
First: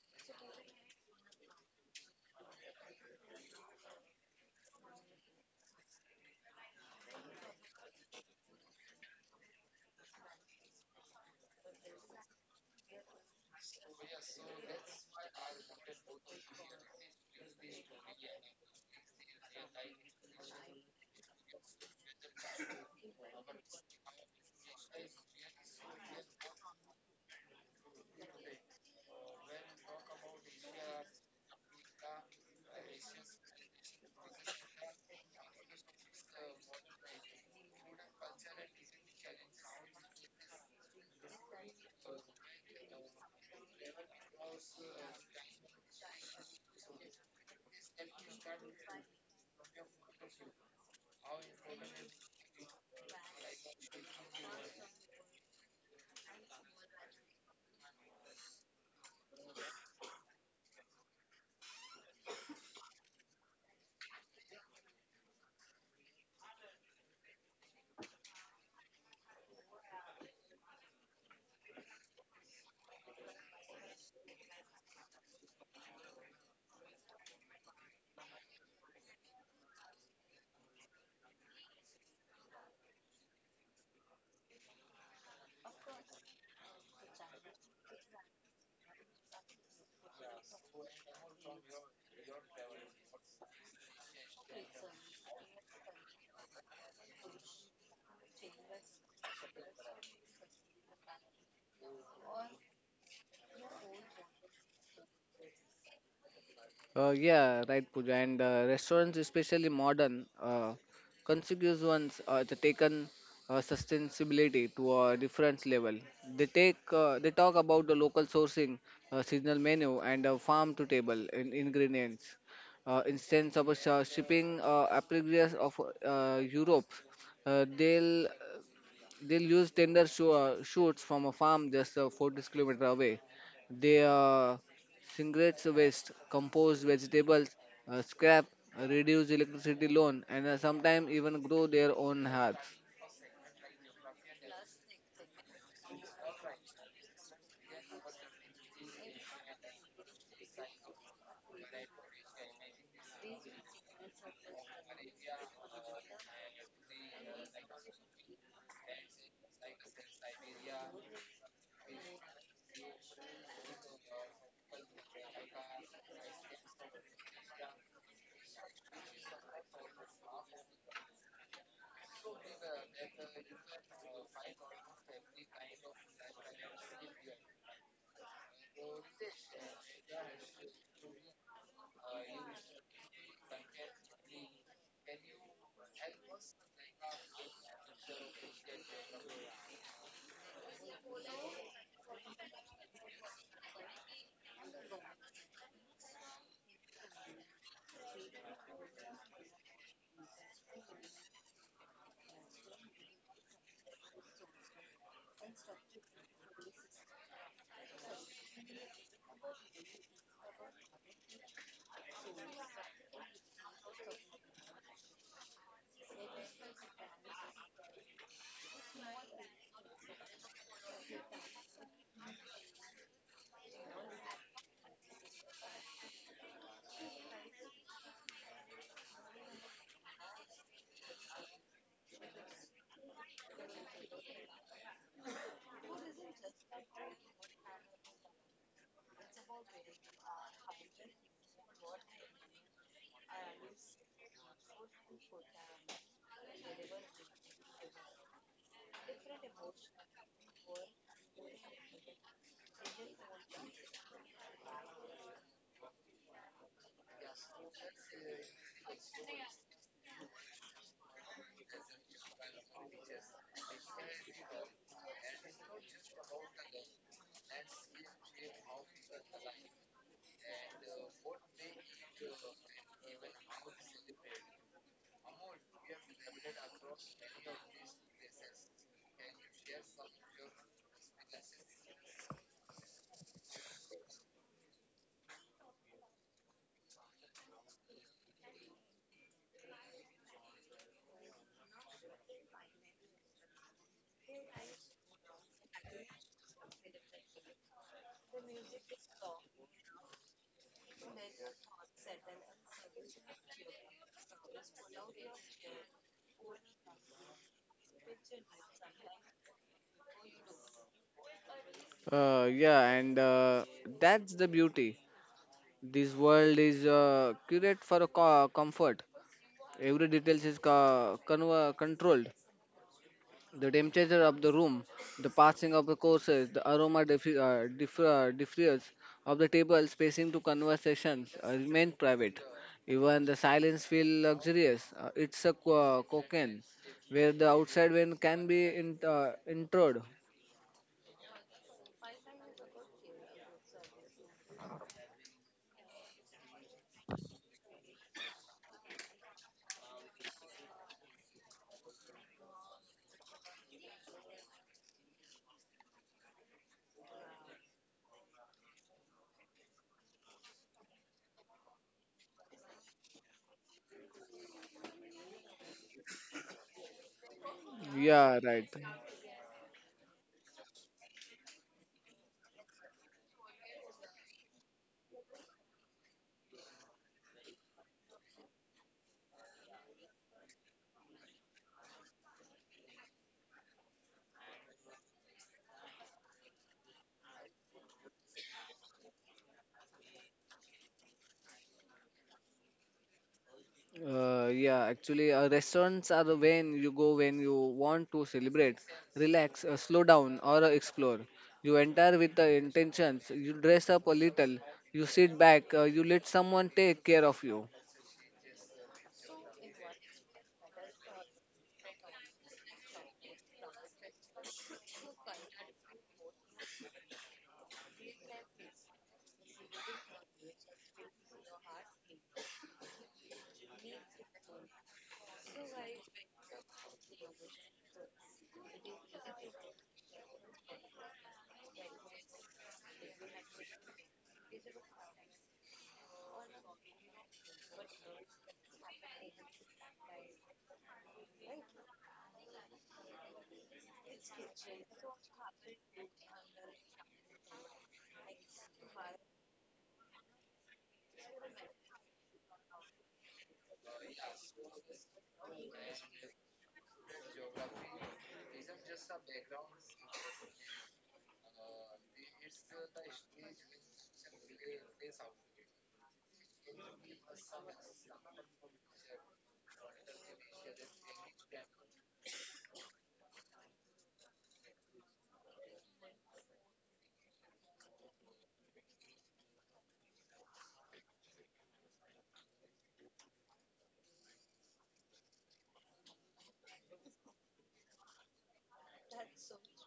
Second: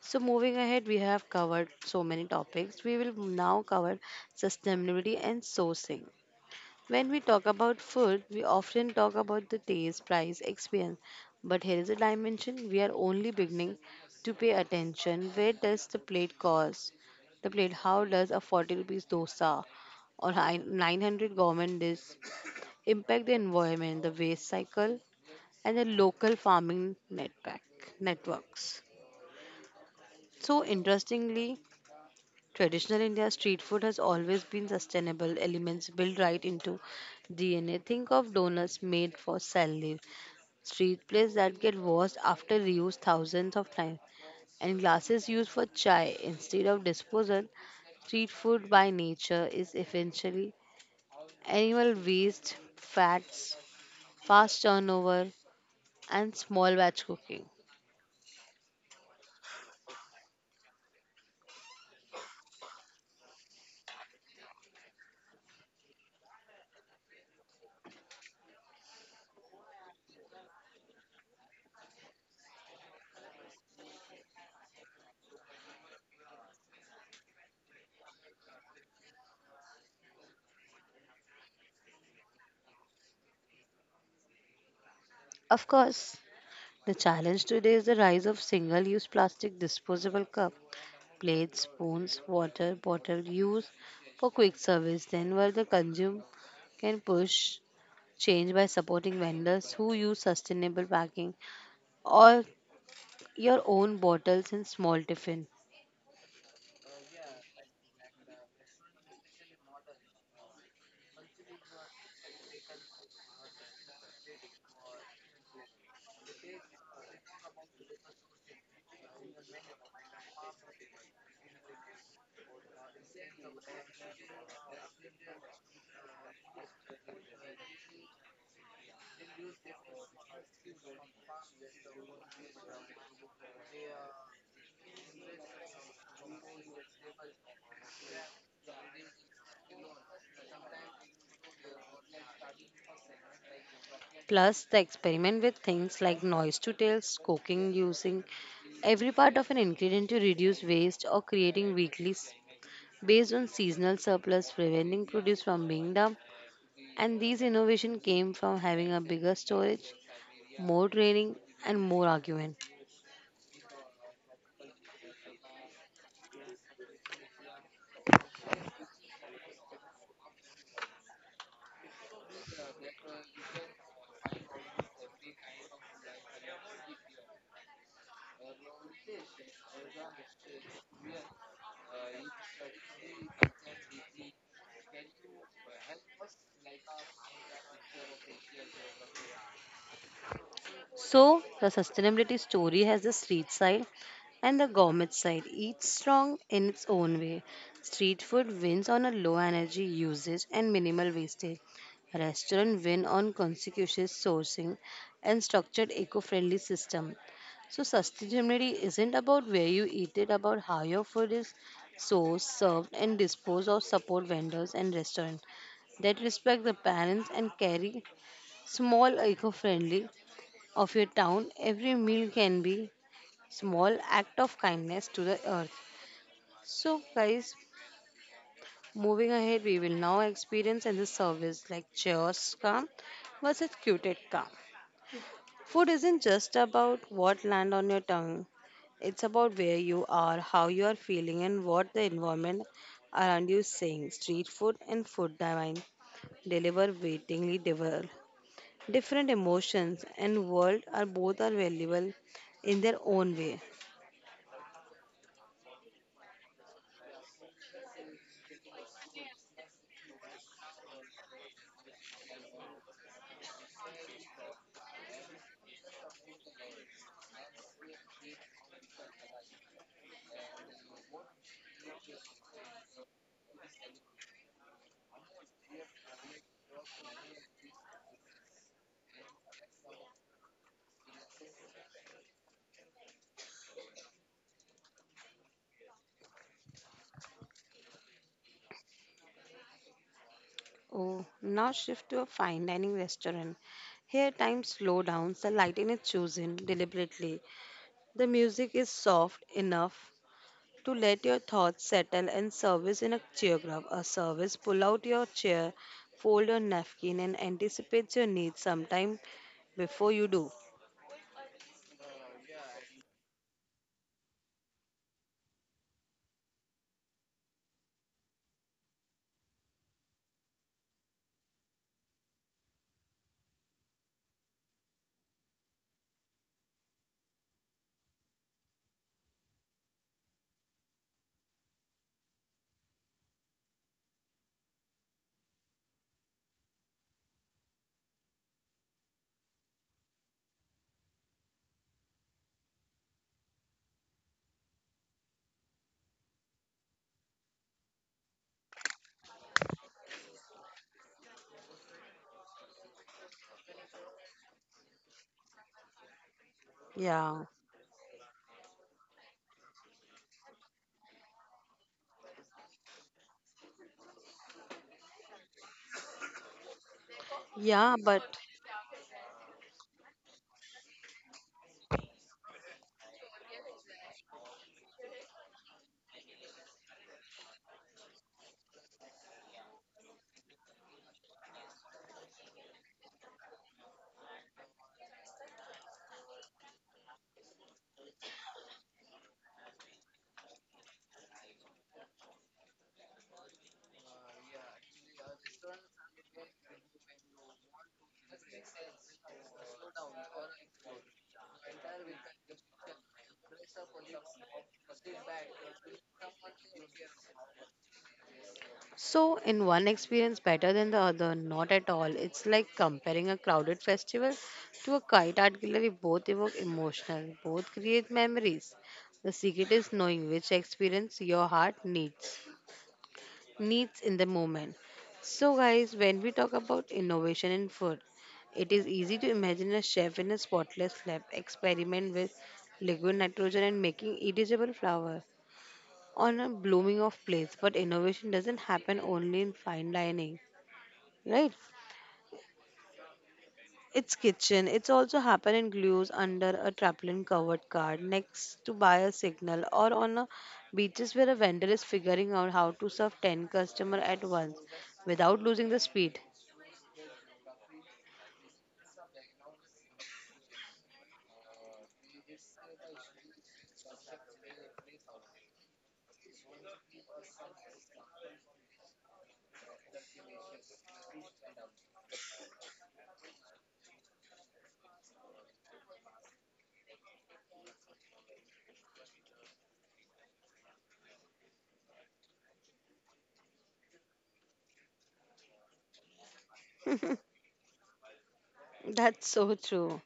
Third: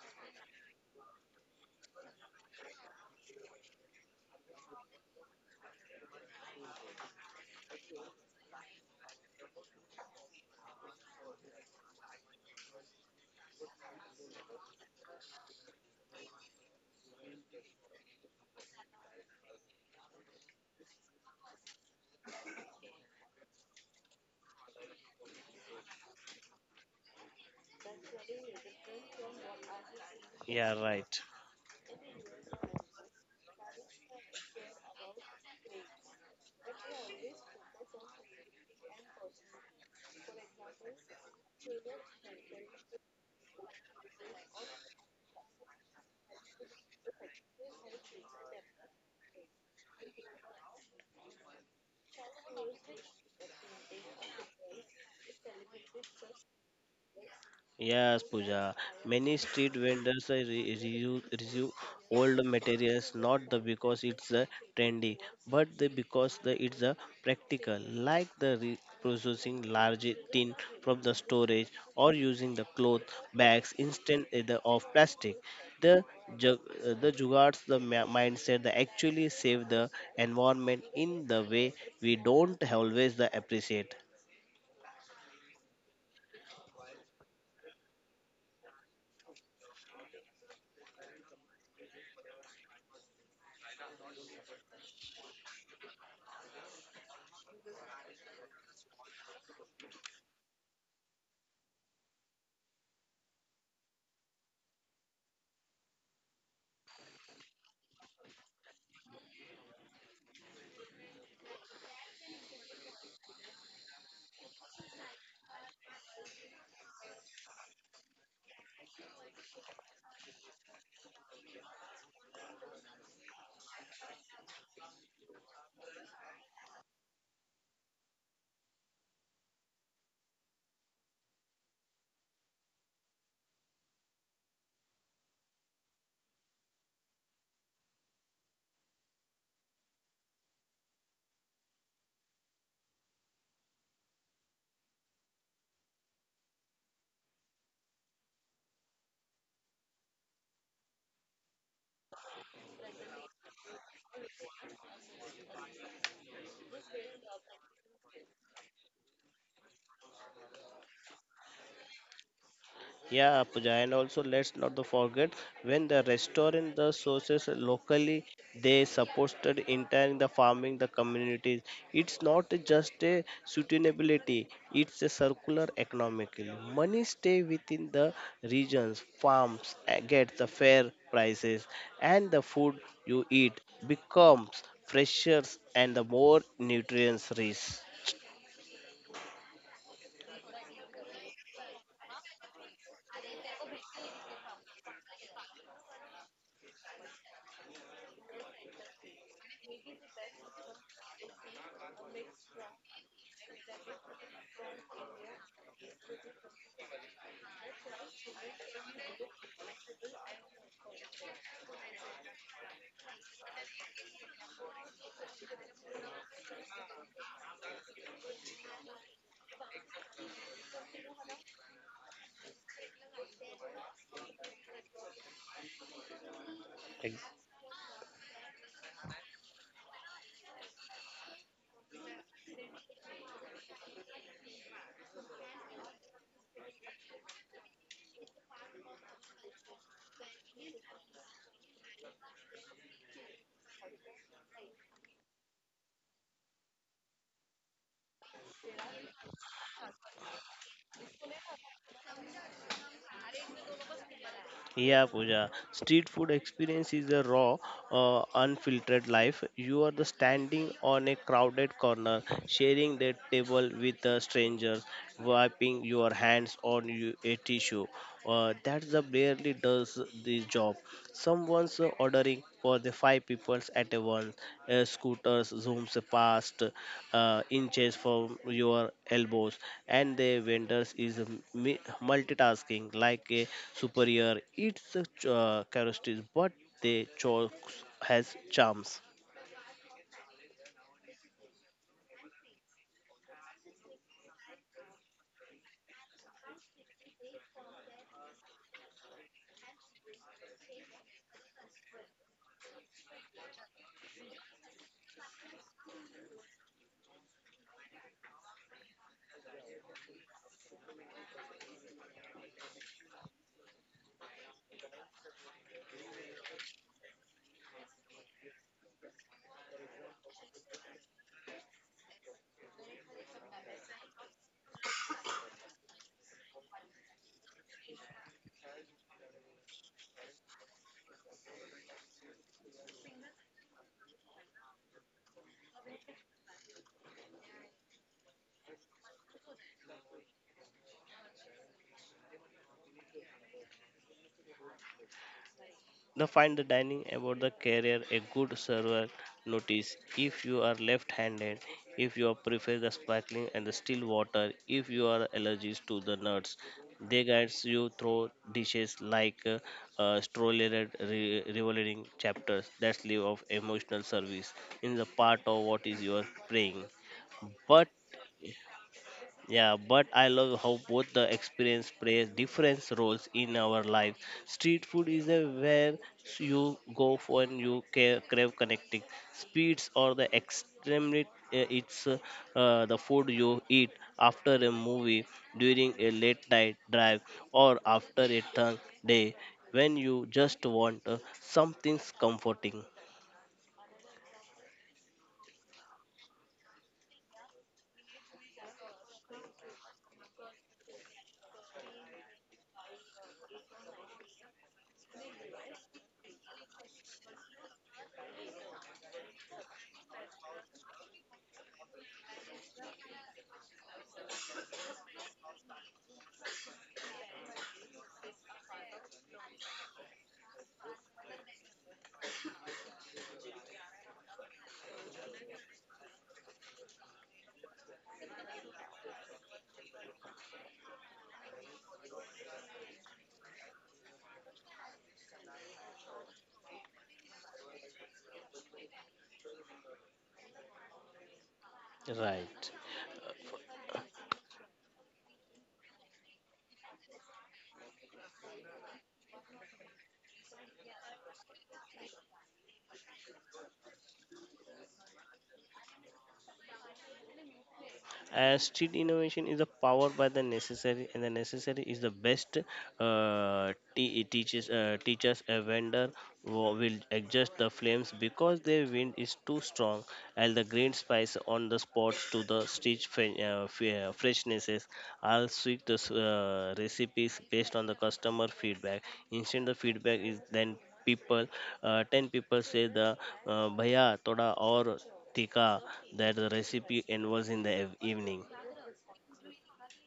Speaker 1: So, moving ahead, we have covered so many topics. We will now cover sustainability and sourcing. When we talk about food, we often talk about the taste, price, experience. But here is a dimension we are only beginning to pay attention. Where does the plate cost? The plate, how does a 40 rupees dosa or hi- 900 government dish impact the environment, the waste cycle, and the local farming networks? So,
Speaker 2: Yeah, right.
Speaker 1: interestingly, traditional India street food has always been sustainable elements built right into DNA. Think of donuts made for cell leaf, street plates that get washed after reuse thousands of times, and glasses used for chai instead of disposal. Street food by nature is essentially animal waste, fats, fast turnover, and small batch cooking.
Speaker 2: Yes, Pooja. Many street vendors reuse old materials not the because it's trendy, but the because the it's practical, like the processing large tin from the storage or using the cloth bags instead of plastic. The jug, the jugards the mindset that actually save the environment in the way we don't always the appreciate.
Speaker 1: Of course, the challenge today is the rise of single use plastic disposable cup plates, spoons, water, bottle used for quick service. Then, the consumer can push change by supporting vendors who use sustainable packing or your own bottles in small tiffin.
Speaker 3: Yeah, right, Pooja. And restaurants, especially modern, contiguous ones, they taken sustainability to a different level. They talk about the local sourcing, seasonal menu, and farm to table in ingredients. Instance of shipping apparatus of Europe, uh, they'll they'll use shoots from a farm just 40 kilometers away. They segregate waste, compost vegetables, scrap, reduce electricity loan, and sometimes even grow their own herbs.
Speaker 1: Plus, the experiment with things like noise to tails, cooking using every part of an ingredient to reduce waste or creating weeklies based on seasonal surplus preventing produce from being dumped and these innovation came from having a bigger storage, more training, and more argument.
Speaker 2: Yeah, Pooja, and also let's not to forget when the restaurant the sources locally they supported entire the farming the communities. It's not just a sustainability; it's a circular economically. Money stay within the regions, farms get the fair prices, and the food you eat becomes fresher and the more nutrients rich.
Speaker 1: So, the sustainability story has the street side and the gourmet side, each strong in its own way. Street food wins on a low energy usage and minimal wastage. Restaurant win on conscientious sourcing and structured eco-friendly system. So sustainability isn't about where you eat it, about how your food is sourced, served, and disposed of. Support vendors and restaurants that respect the parents and carry small eco-friendly of your town. Every meal can be small act of kindness to the earth. So guys, moving ahead, we will now experience in the service like chaos calm versus cuted calm. Food isn't just about what land on your tongue. It's about where you are, how you are feeling, and what the environment around you is saying. Street food and food divine deliver waitingly different emotions and world are both are valuable in their own way.
Speaker 2: Yeah, Pooja. Street food experience is a raw, unfiltered life. You are the standing on a crowded corner, sharing the table with a stranger, wiping your hands on a tissue. That's the barely does this job. Someone's ordering for the five peoples at a once. Scooters zooms past inches from your elbows, and the vendors is mi- multitasking like a superior. It's a characteristic, but the chokes has charms.
Speaker 1: Oh, now shift to a fine dining restaurant. Here time slow down, the lighting is chosen deliberately. The music is soft enough to let your thoughts settle and service in a choreograph. A service pull out your chair, fold your napkin and anticipate your needs sometime before you do.
Speaker 3: Yeah, and that's the beauty. This world is curated for comfort. Every detail is controlled. The temperature of the room, the passing of the courses, the aroma diffuse of the table spacing to conversations remain private. Even the silence feel luxurious. It's a cocaine where the outside wind can be intrude.
Speaker 2: The find the dining about the career a good server notice if you are left-handed, if you prefer the sparkling and the still water, if you are allergies to the nuts. They
Speaker 1: Yeah.
Speaker 2: guides you through dishes like stroller revolving chapters that live of emotional service in the part of what is your praying. But
Speaker 1: Yeah, but
Speaker 3: Yeah, right.
Speaker 2: yeah, but I love how both the experience plays different roles in our lives. Street food is a where you go for and you crave connecting speeds or the extremely it's the food you eat after a movie, during a late night drive, or after a long day when you just want something comforting.
Speaker 3: Yeah, Actually, restaurants are the when you go when you want to celebrate, relax, slow down, or explore. You enter with the intentions. You dress up a little. You sit back. You let someone take care of you.
Speaker 1: so, in one experience better than the other? Not at all. It's like comparing a crowded festival to a kite art gallery. Both evoke emotional, both create memories. The secret is knowing which experience your heart needs in the moment. So, guys, when we talk about innovation in food, it is easy to imagine a chef in a spotless lab experiment with liquid nitrogen and making edible flour on a blooming of place, but innovation doesn't happen only in fine dining, right?
Speaker 2: Right.
Speaker 1: It's kitchen, it's also happen in glues under a trampoline covered card next to buy a signal or on a beaches where a vendor is figuring out how to serve 10 customer at once without losing the speed.
Speaker 2: As street innovation is the power by the necessary, and the necessary is the best. Teaches a vendor will adjust the flames because their wind is too strong, and the green spice on the spot to the street freshnesses. I'll tweak the recipes based on the customer feedback. Instead, the feedback is then people 10 people say the bhaiya thoda aur tikka that the recipe involves in the evening.
Speaker 1: That's so true.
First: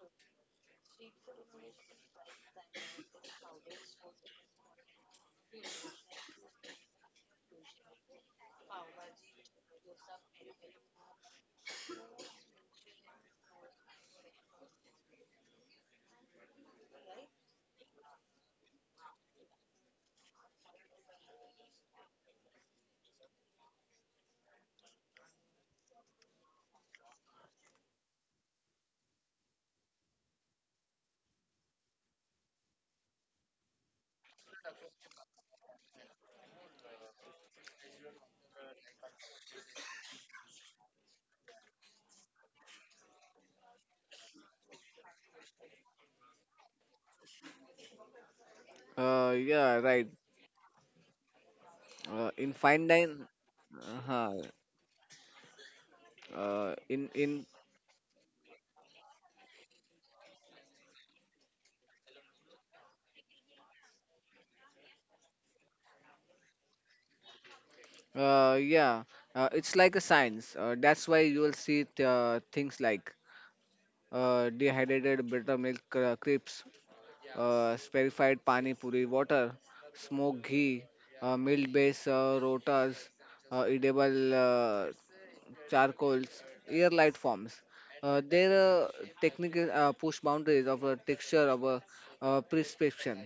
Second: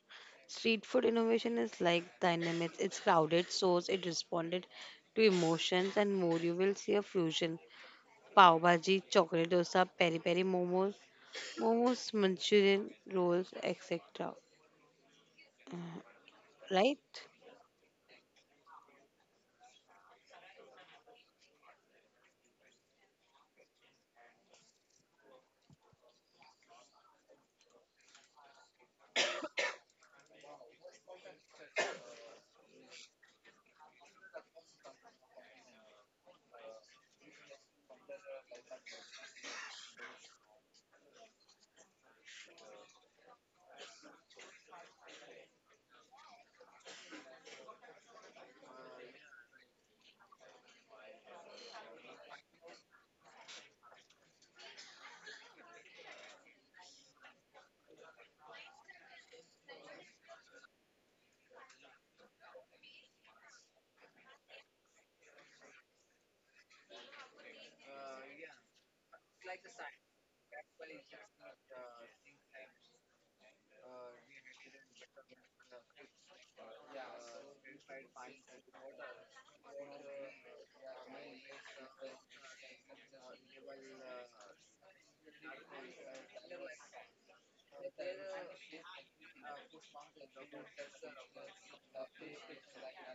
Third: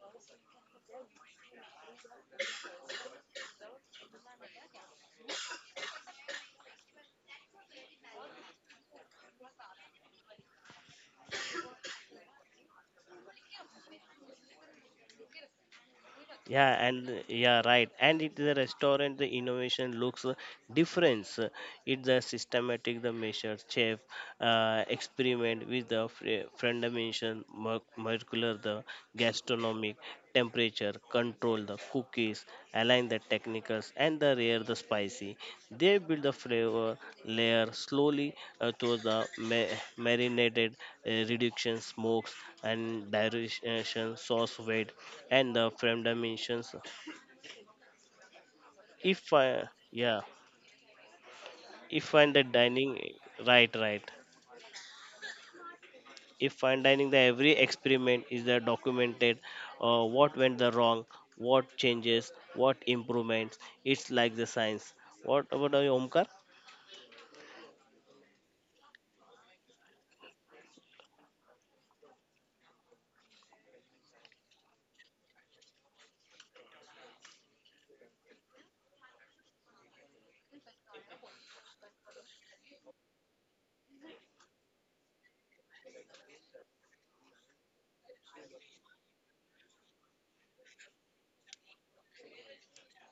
Speaker 1: Street food innovation is like dynamics, it's crowded so it responded to emotions and more you will see a fusion pav bhaji chocolate dosa peri peri momos Manchurian rolls, etc.
Speaker 2: Yeah,
Speaker 1: Right?
Speaker 2: and yeah, right, and it the restaurant the innovation looks difference. It the systematic the measure chef experiment with the friend dimension molecular the gastronomic temperature control the cookies align the technicals and the rare the spicy, they build the flavor layer slowly to the marinated reduction smokes and dilution sauce weight and the frame dimensions.
Speaker 3: Uh,
Speaker 2: If
Speaker 3: yeah,
Speaker 2: I
Speaker 3: right.
Speaker 2: Yeah, if I'm the
Speaker 3: In fine
Speaker 2: dining,
Speaker 3: dine,
Speaker 2: right.
Speaker 3: uh,
Speaker 2: If
Speaker 3: uh,
Speaker 2: I'm
Speaker 3: in
Speaker 2: dining, the
Speaker 3: in
Speaker 2: every experiment is there documented, what went the wrong, what changes, what improvements. It's like the science. What about you, Omkar?
Speaker 3: uh, yeah, it's like a science. That's why you will see things like dehydrated buttermilk crepes, spherified pani puri water, smoked ghee, milk-based rotas, edible charcoals, air light forms. Their technical push boundaries of a texture of a prescription.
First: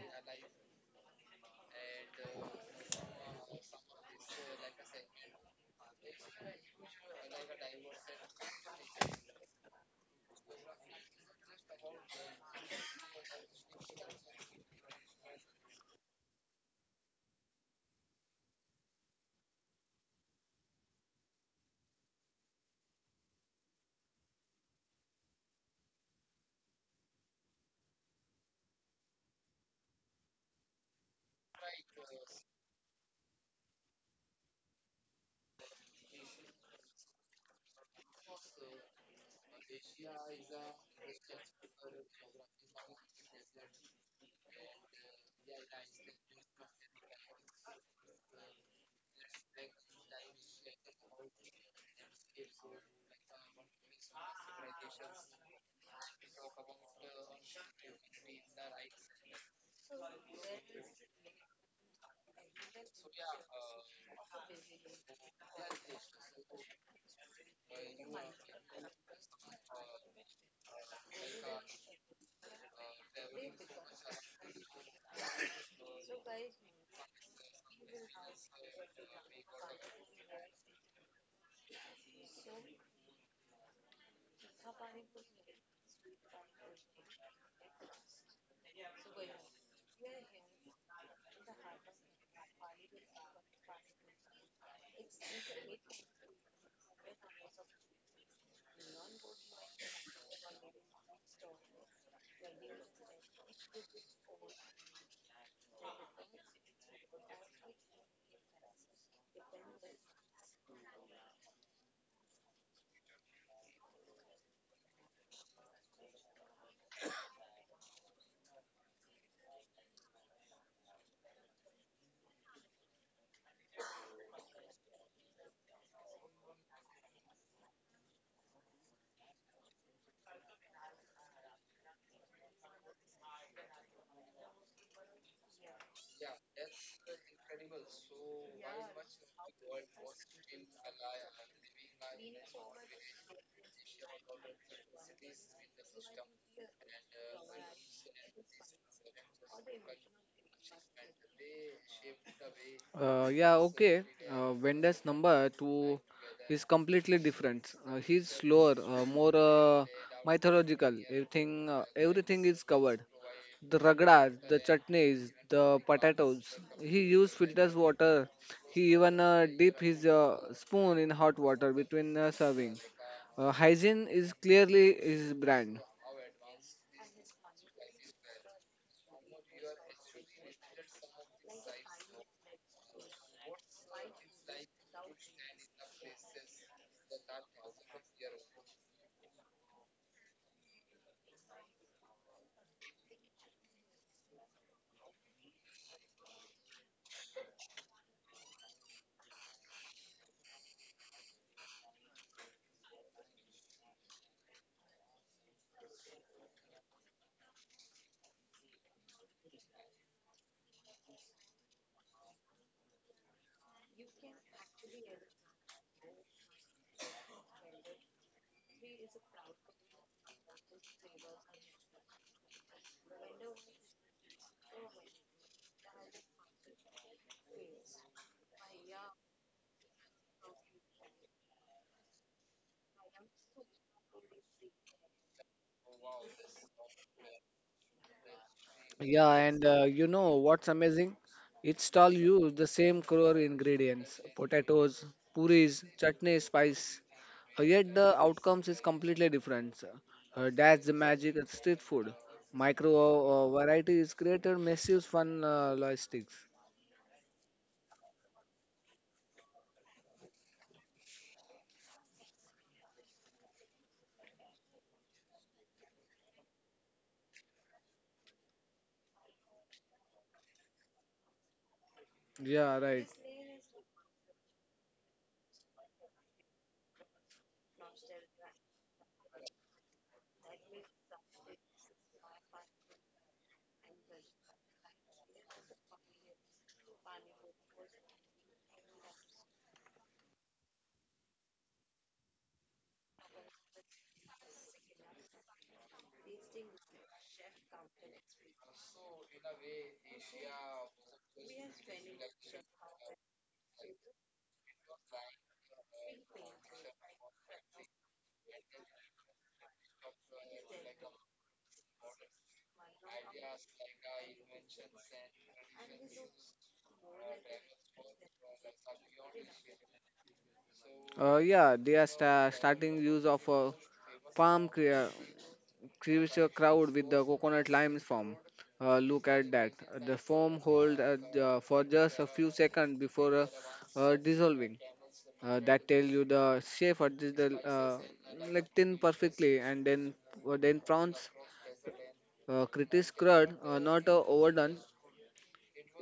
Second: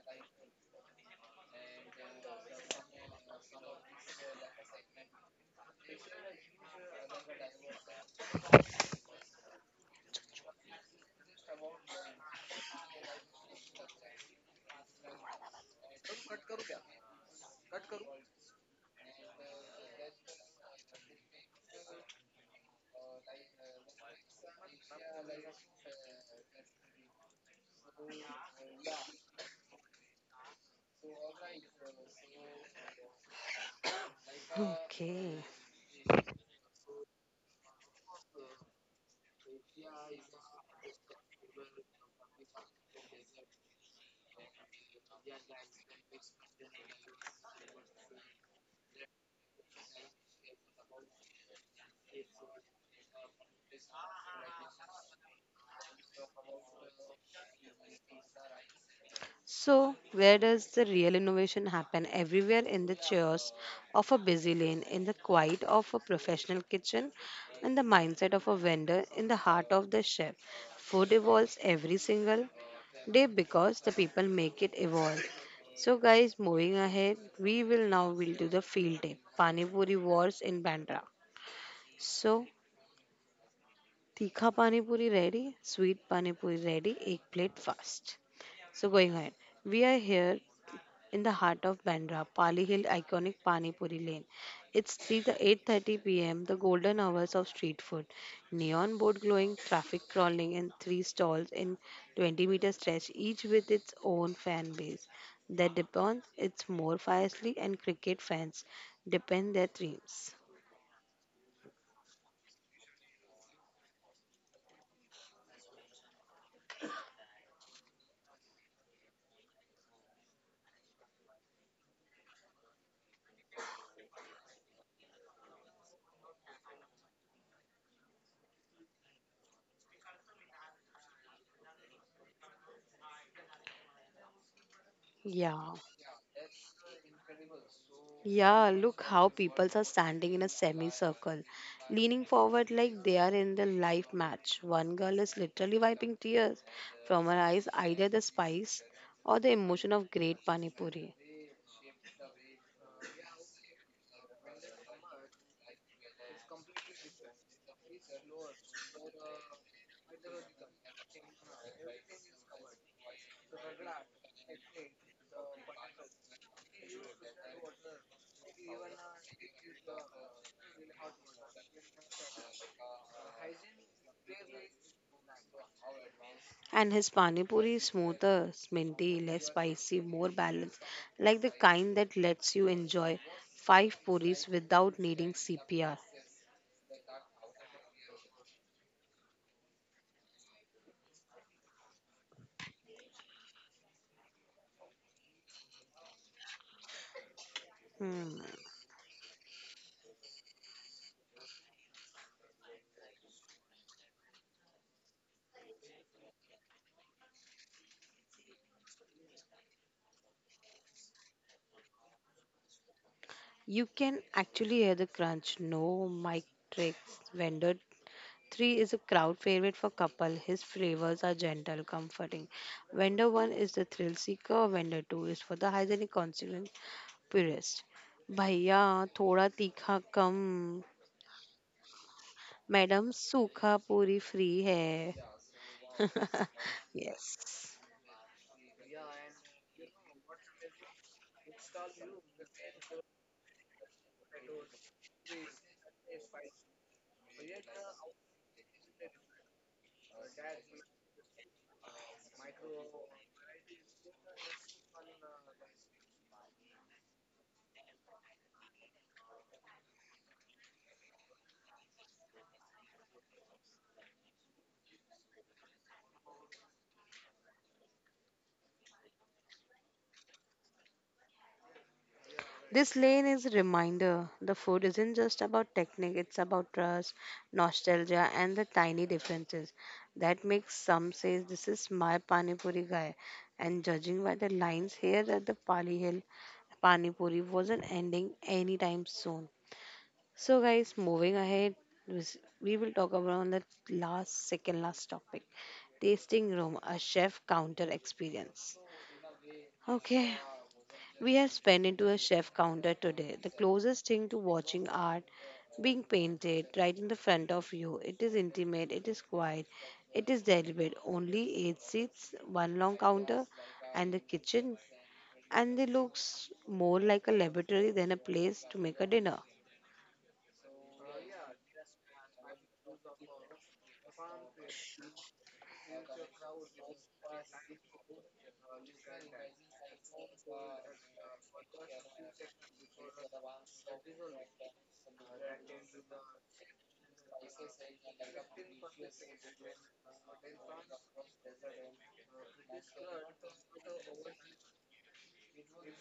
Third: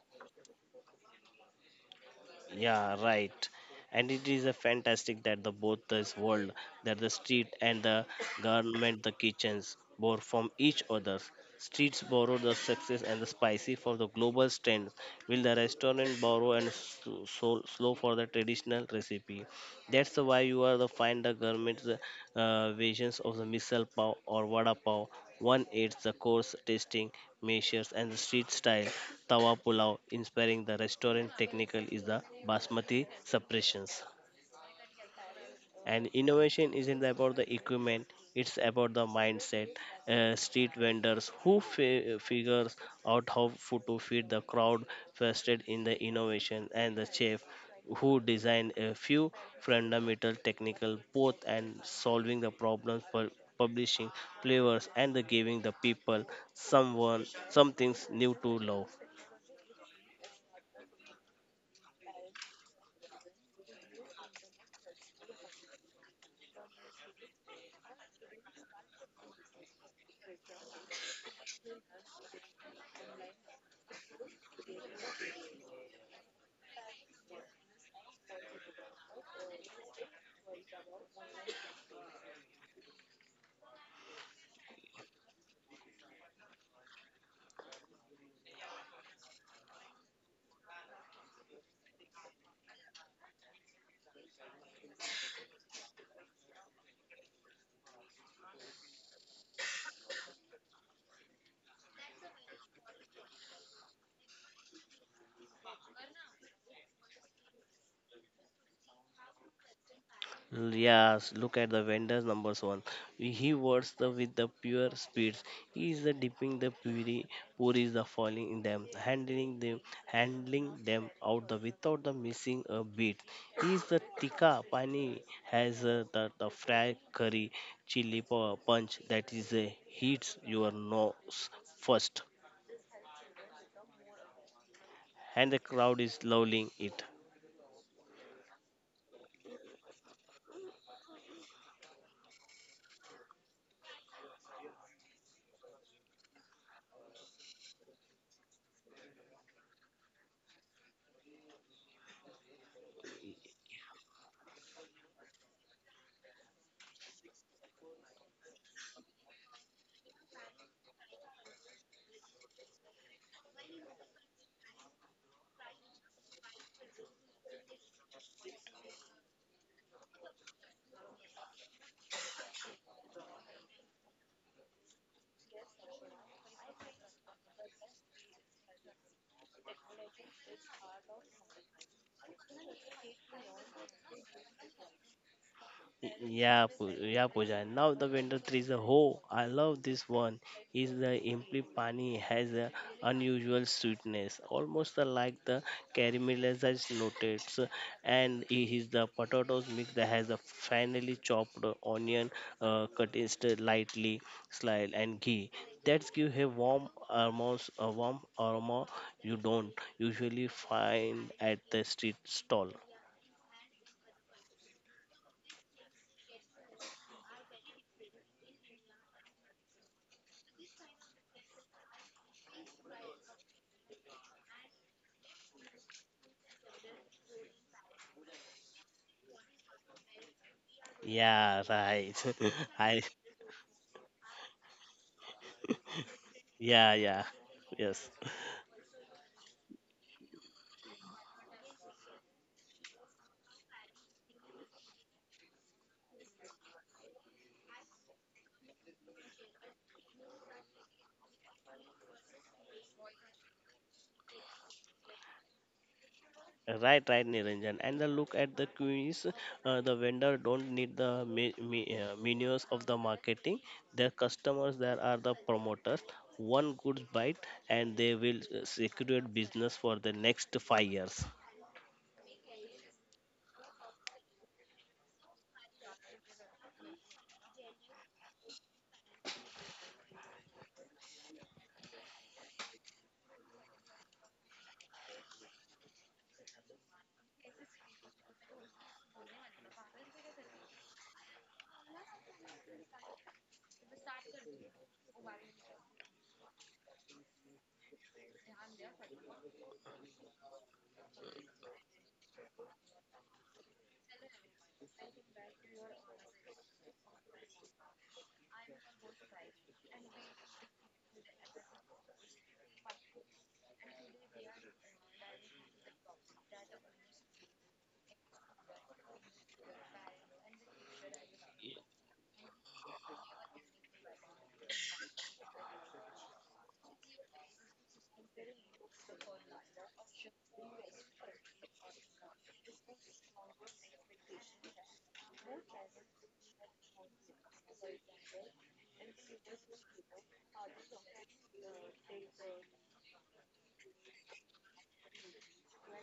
Speaker 2: Yeah, right. And it is a fantastic that the both this world, that the street and the government, the kitchens, borrow from each other. Streets borrow the success and the spicy for the global trend. Will the restaurant borrow and so slow for the traditional recipe? That's the why you are the find the government's versions of the misal pav or vada pav. One aids the course tasting measures and the street style Tawa Pulao inspiring the restaurant technical is the basmati suppressions.
Speaker 1: Okay.
Speaker 2: And innovation isn't about the equipment, it's about the mindset. Street vendors who figures out how to feed the crowd trusted in the innovation and the chef who design a few fundamental technical both and solving the problems for publishing flavors and the giving the people someone some things new to love.
Speaker 1: So, where does the real innovation happen? Everywhere in the chaos of a busy lane, in the quiet of a professional kitchen, in the mindset of a vendor, in the heart of the chef. Food evolves every single day because the people make it evolve. So, guys, moving ahead, we will now will do the field day. Pani Puri Wars in Bandra. So, tikha pani puri ready, sweet pani puri ready, egg plate fast. So going ahead, we are here in the heart of Bandra, Pali Hill iconic pani puri lane. It's 3 to 8:30 p.m. the golden hours of street food. Neon board glowing, traffic crawling, and three stalls in 20-meter stretch, each with its own fan base. That depends. It's more fiercely and cricket fans depend their dreams.
Speaker 2: Yes, look at the vendors numbers one. He works the with the pure spirits. He is the dipping the puri is the falling in them, handling them out the without the missing a beat. He is the tikka pani has the fried curry, chili punch that is hits your nose first, and the
Speaker 1: Yeah.
Speaker 2: crowd is loving it.
Speaker 1: Yeah, look how people are standing in a semicircle, leaning forward like they are in the life match. One girl is literally wiping tears from her eyes, either the spice or the emotion of great panipuri.
Speaker 3: Uh, yeah, okay. Vendor's number two is completely different. He's slower, more mythological. Everything, everything is covered. The ragdas, the chutneys, the potatoes. He used filters water. He even dipped his spoon in hot water between serving. Hygiene is clearly his brand.
Speaker 1: And his panipuri is smoother, minty, less spicy, more balanced, like the kind that lets you enjoy five puris without needing CPR.
Speaker 2: Yeah, Pooja. Now the vendor three is a ho. I love this one. Is the imli pani has a unusual sweetness, almost the like the caramelized notes,
Speaker 1: Hmm.
Speaker 2: and it is the potatoes mix that has a finely chopped onion, cut instead lightly, sliced and ghee. That give a warm almost a warm aroma you don't usually find at the street stall.
Speaker 1: You can actually hear the crunch. No mic trick. Vendor three is a crowd favorite for couple. His flavors are gentle, comforting. Vendor one is the thrill seeker. Vendor two is for the hygienic consonant purist. भैया थोड़ा तीखा कम
Speaker 2: Yeah, right. I.
Speaker 1: Madam सूखा puri free है
Speaker 2: Yeah,
Speaker 1: yes.
Speaker 2: yes,
Speaker 3: Yeah, and you know what's amazing? Each stall used the same core ingredients: potatoes, puris, chutney, spice. Yet the outcomes is completely different. That's the magic of street food. Micro variety is created massive fun logistics.
Speaker 2: right, Niranjan. And the look at the queens, the vendor don't need the menus of the marketing. Their customers, there are the promoters. One good bite, and they will secure business for the next 5 years.
Speaker 3: Yeah,
Speaker 1: This
Speaker 3: right.
Speaker 1: lane is a reminder the food isn't just about technique, it's about trust, nostalgia, and the tiny differences that makes some say this is my Pani Puri guy. And judging by the lines here at the Pali Hill, Pani Puri wasn't ending anytime soon. So, guys, moving ahead, this- we will talk about the last, second last topic tasting room, a chef counter experience. Okay, we have spent into a chef counter today. The closest thing to watching art being painted right in the front of you. It is intimate, it is quiet, it is deliberate. Only eight seats, one long counter, and the kitchen, and it looks more like a laboratory than a place to make a dinner.
Speaker 3: Yeah, they are starting use of palm crea- creates a crowd with the coconut lime form. Look at that. The foam hold for just a few seconds before dissolving. That tell you the shape of this the like thin perfectly and then prawns critis crud not overdone.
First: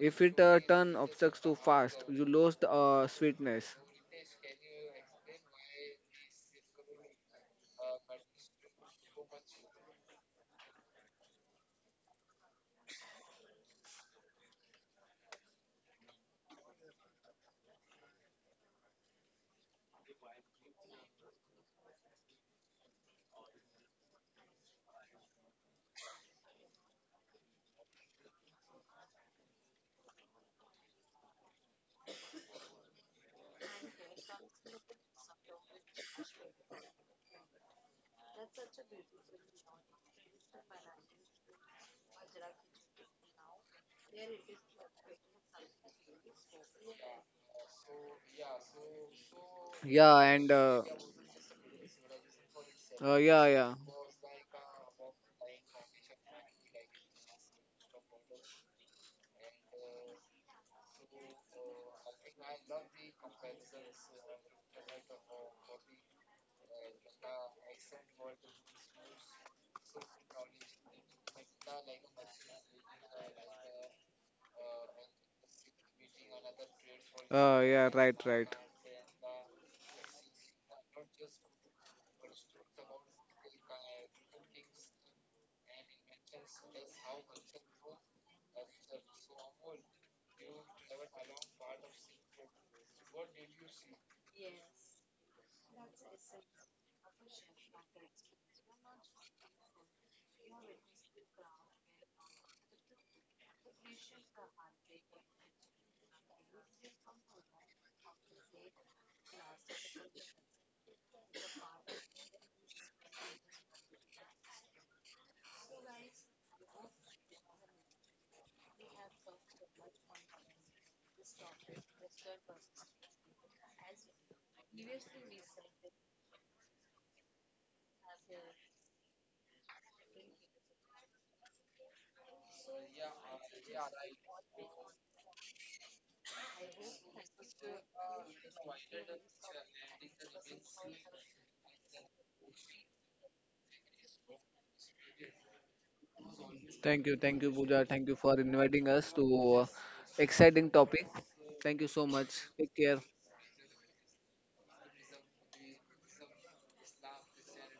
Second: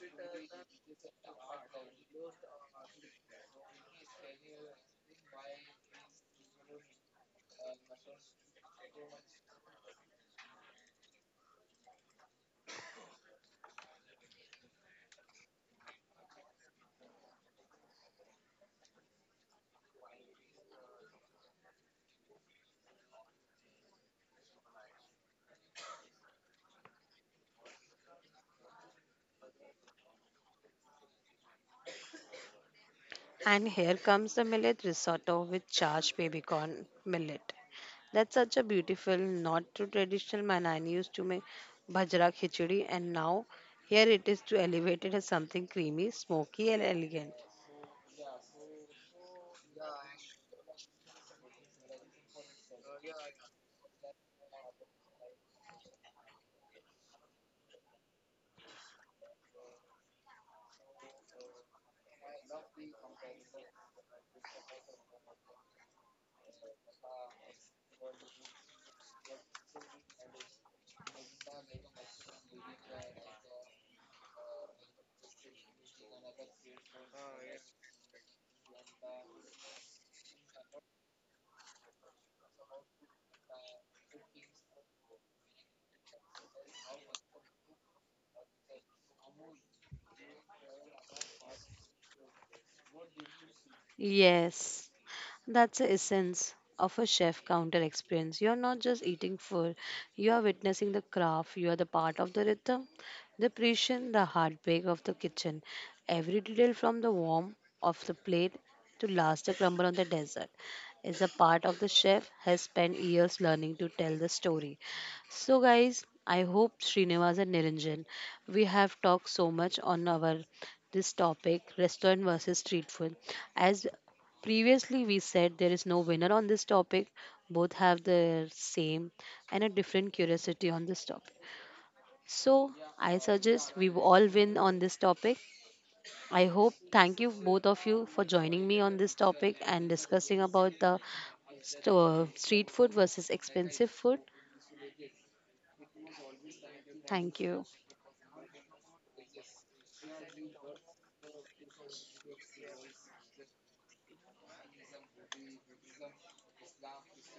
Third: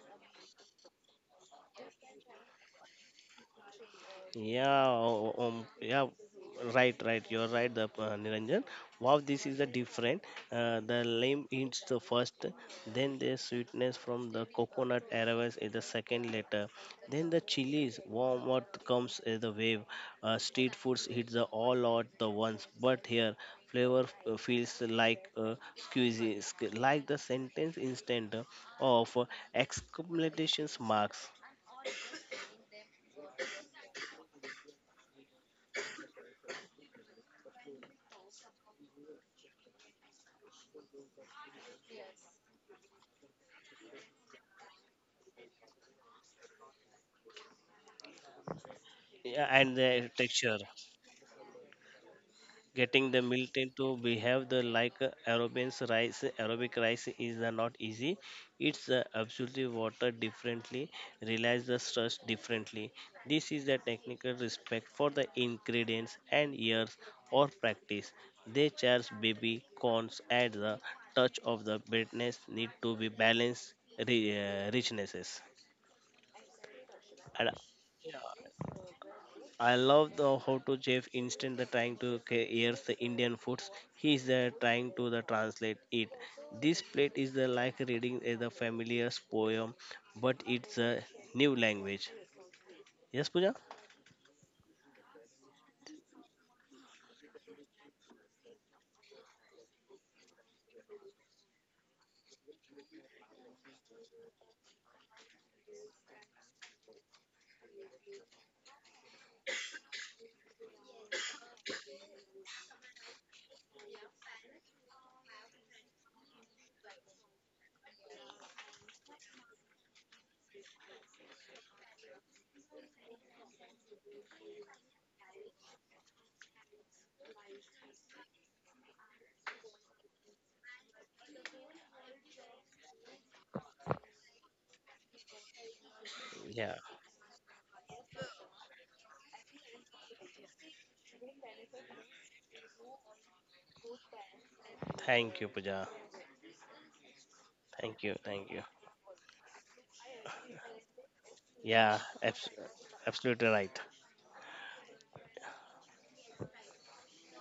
Speaker 3: If it turn obstructs too fast, you lose the sweetness.
Speaker 2: Yeah, right. You're right, the Niranjan. Wow, this is a different. The lime is the first, then the sweetness from the coconut arrives is the second later. Then the chilies, warm what comes as the wave. Street foods hits the all out the ones, but here flavor feels like like the sentence instant of exclamation marks.
Speaker 1: And here comes the millet risotto with charged baby corn millet. That's such a beautiful, not too traditional man. I used to make bhajra khichdi, and now here it is to elevate it as something creamy, smoky, and elegant.
Speaker 2: Yeah, and the
Speaker 3: Yeah, and
Speaker 2: texture. Getting
Speaker 3: uh,
Speaker 2: the
Speaker 3: yeah,
Speaker 2: military
Speaker 3: yeah.
Speaker 2: to behave the like a aerobians rice aerobic rice is the not easy. It's absolutely water differently, realize the stress differently. This is the technical respect for the ingredients and years or practice. They charge baby corns at the touch of the bitterness need to be balanced richnesses.
Speaker 3: Uh, yeah, right, right.
Speaker 2: I love the how to chef instant the trying to hear the Indian foods. He is the trying to the translate it. This plate is the like reading a the familiar poem, but it's a new language. Yes, Puja.
Speaker 1: Yes, that's the essence of a chef counter experience. You're not just eating food, you are witnessing the craft, you are the part of the rhythm, the precision, the heartbreak of the kitchen. Every detail from the warmth of the plate to last the crumble on the desert is a part of the chef has spent years learning to tell the story. So guys, I hope Srinivas and Niranjan, we have talked so much on our this topic restaurant versus street food. As previously we said, there is no winner on this topic. Both have the same and a different curiosity on this topic. So I suggest we all win on this topic. I hope
Speaker 2: Yeah.
Speaker 1: thank you both of you for joining me on this topic and discussing about the street food versus expensive food.
Speaker 2: Thank you, Puja.
Speaker 3: Thank you,
Speaker 1: Thank you.
Speaker 3: Pooja.
Speaker 2: Thank you.
Speaker 3: Thank you for
Speaker 2: Thank you.
Speaker 3: inviting us to exciting topic. Thank
Speaker 2: Yeah.
Speaker 3: you so much. Take care.
Speaker 2: Absolutely right.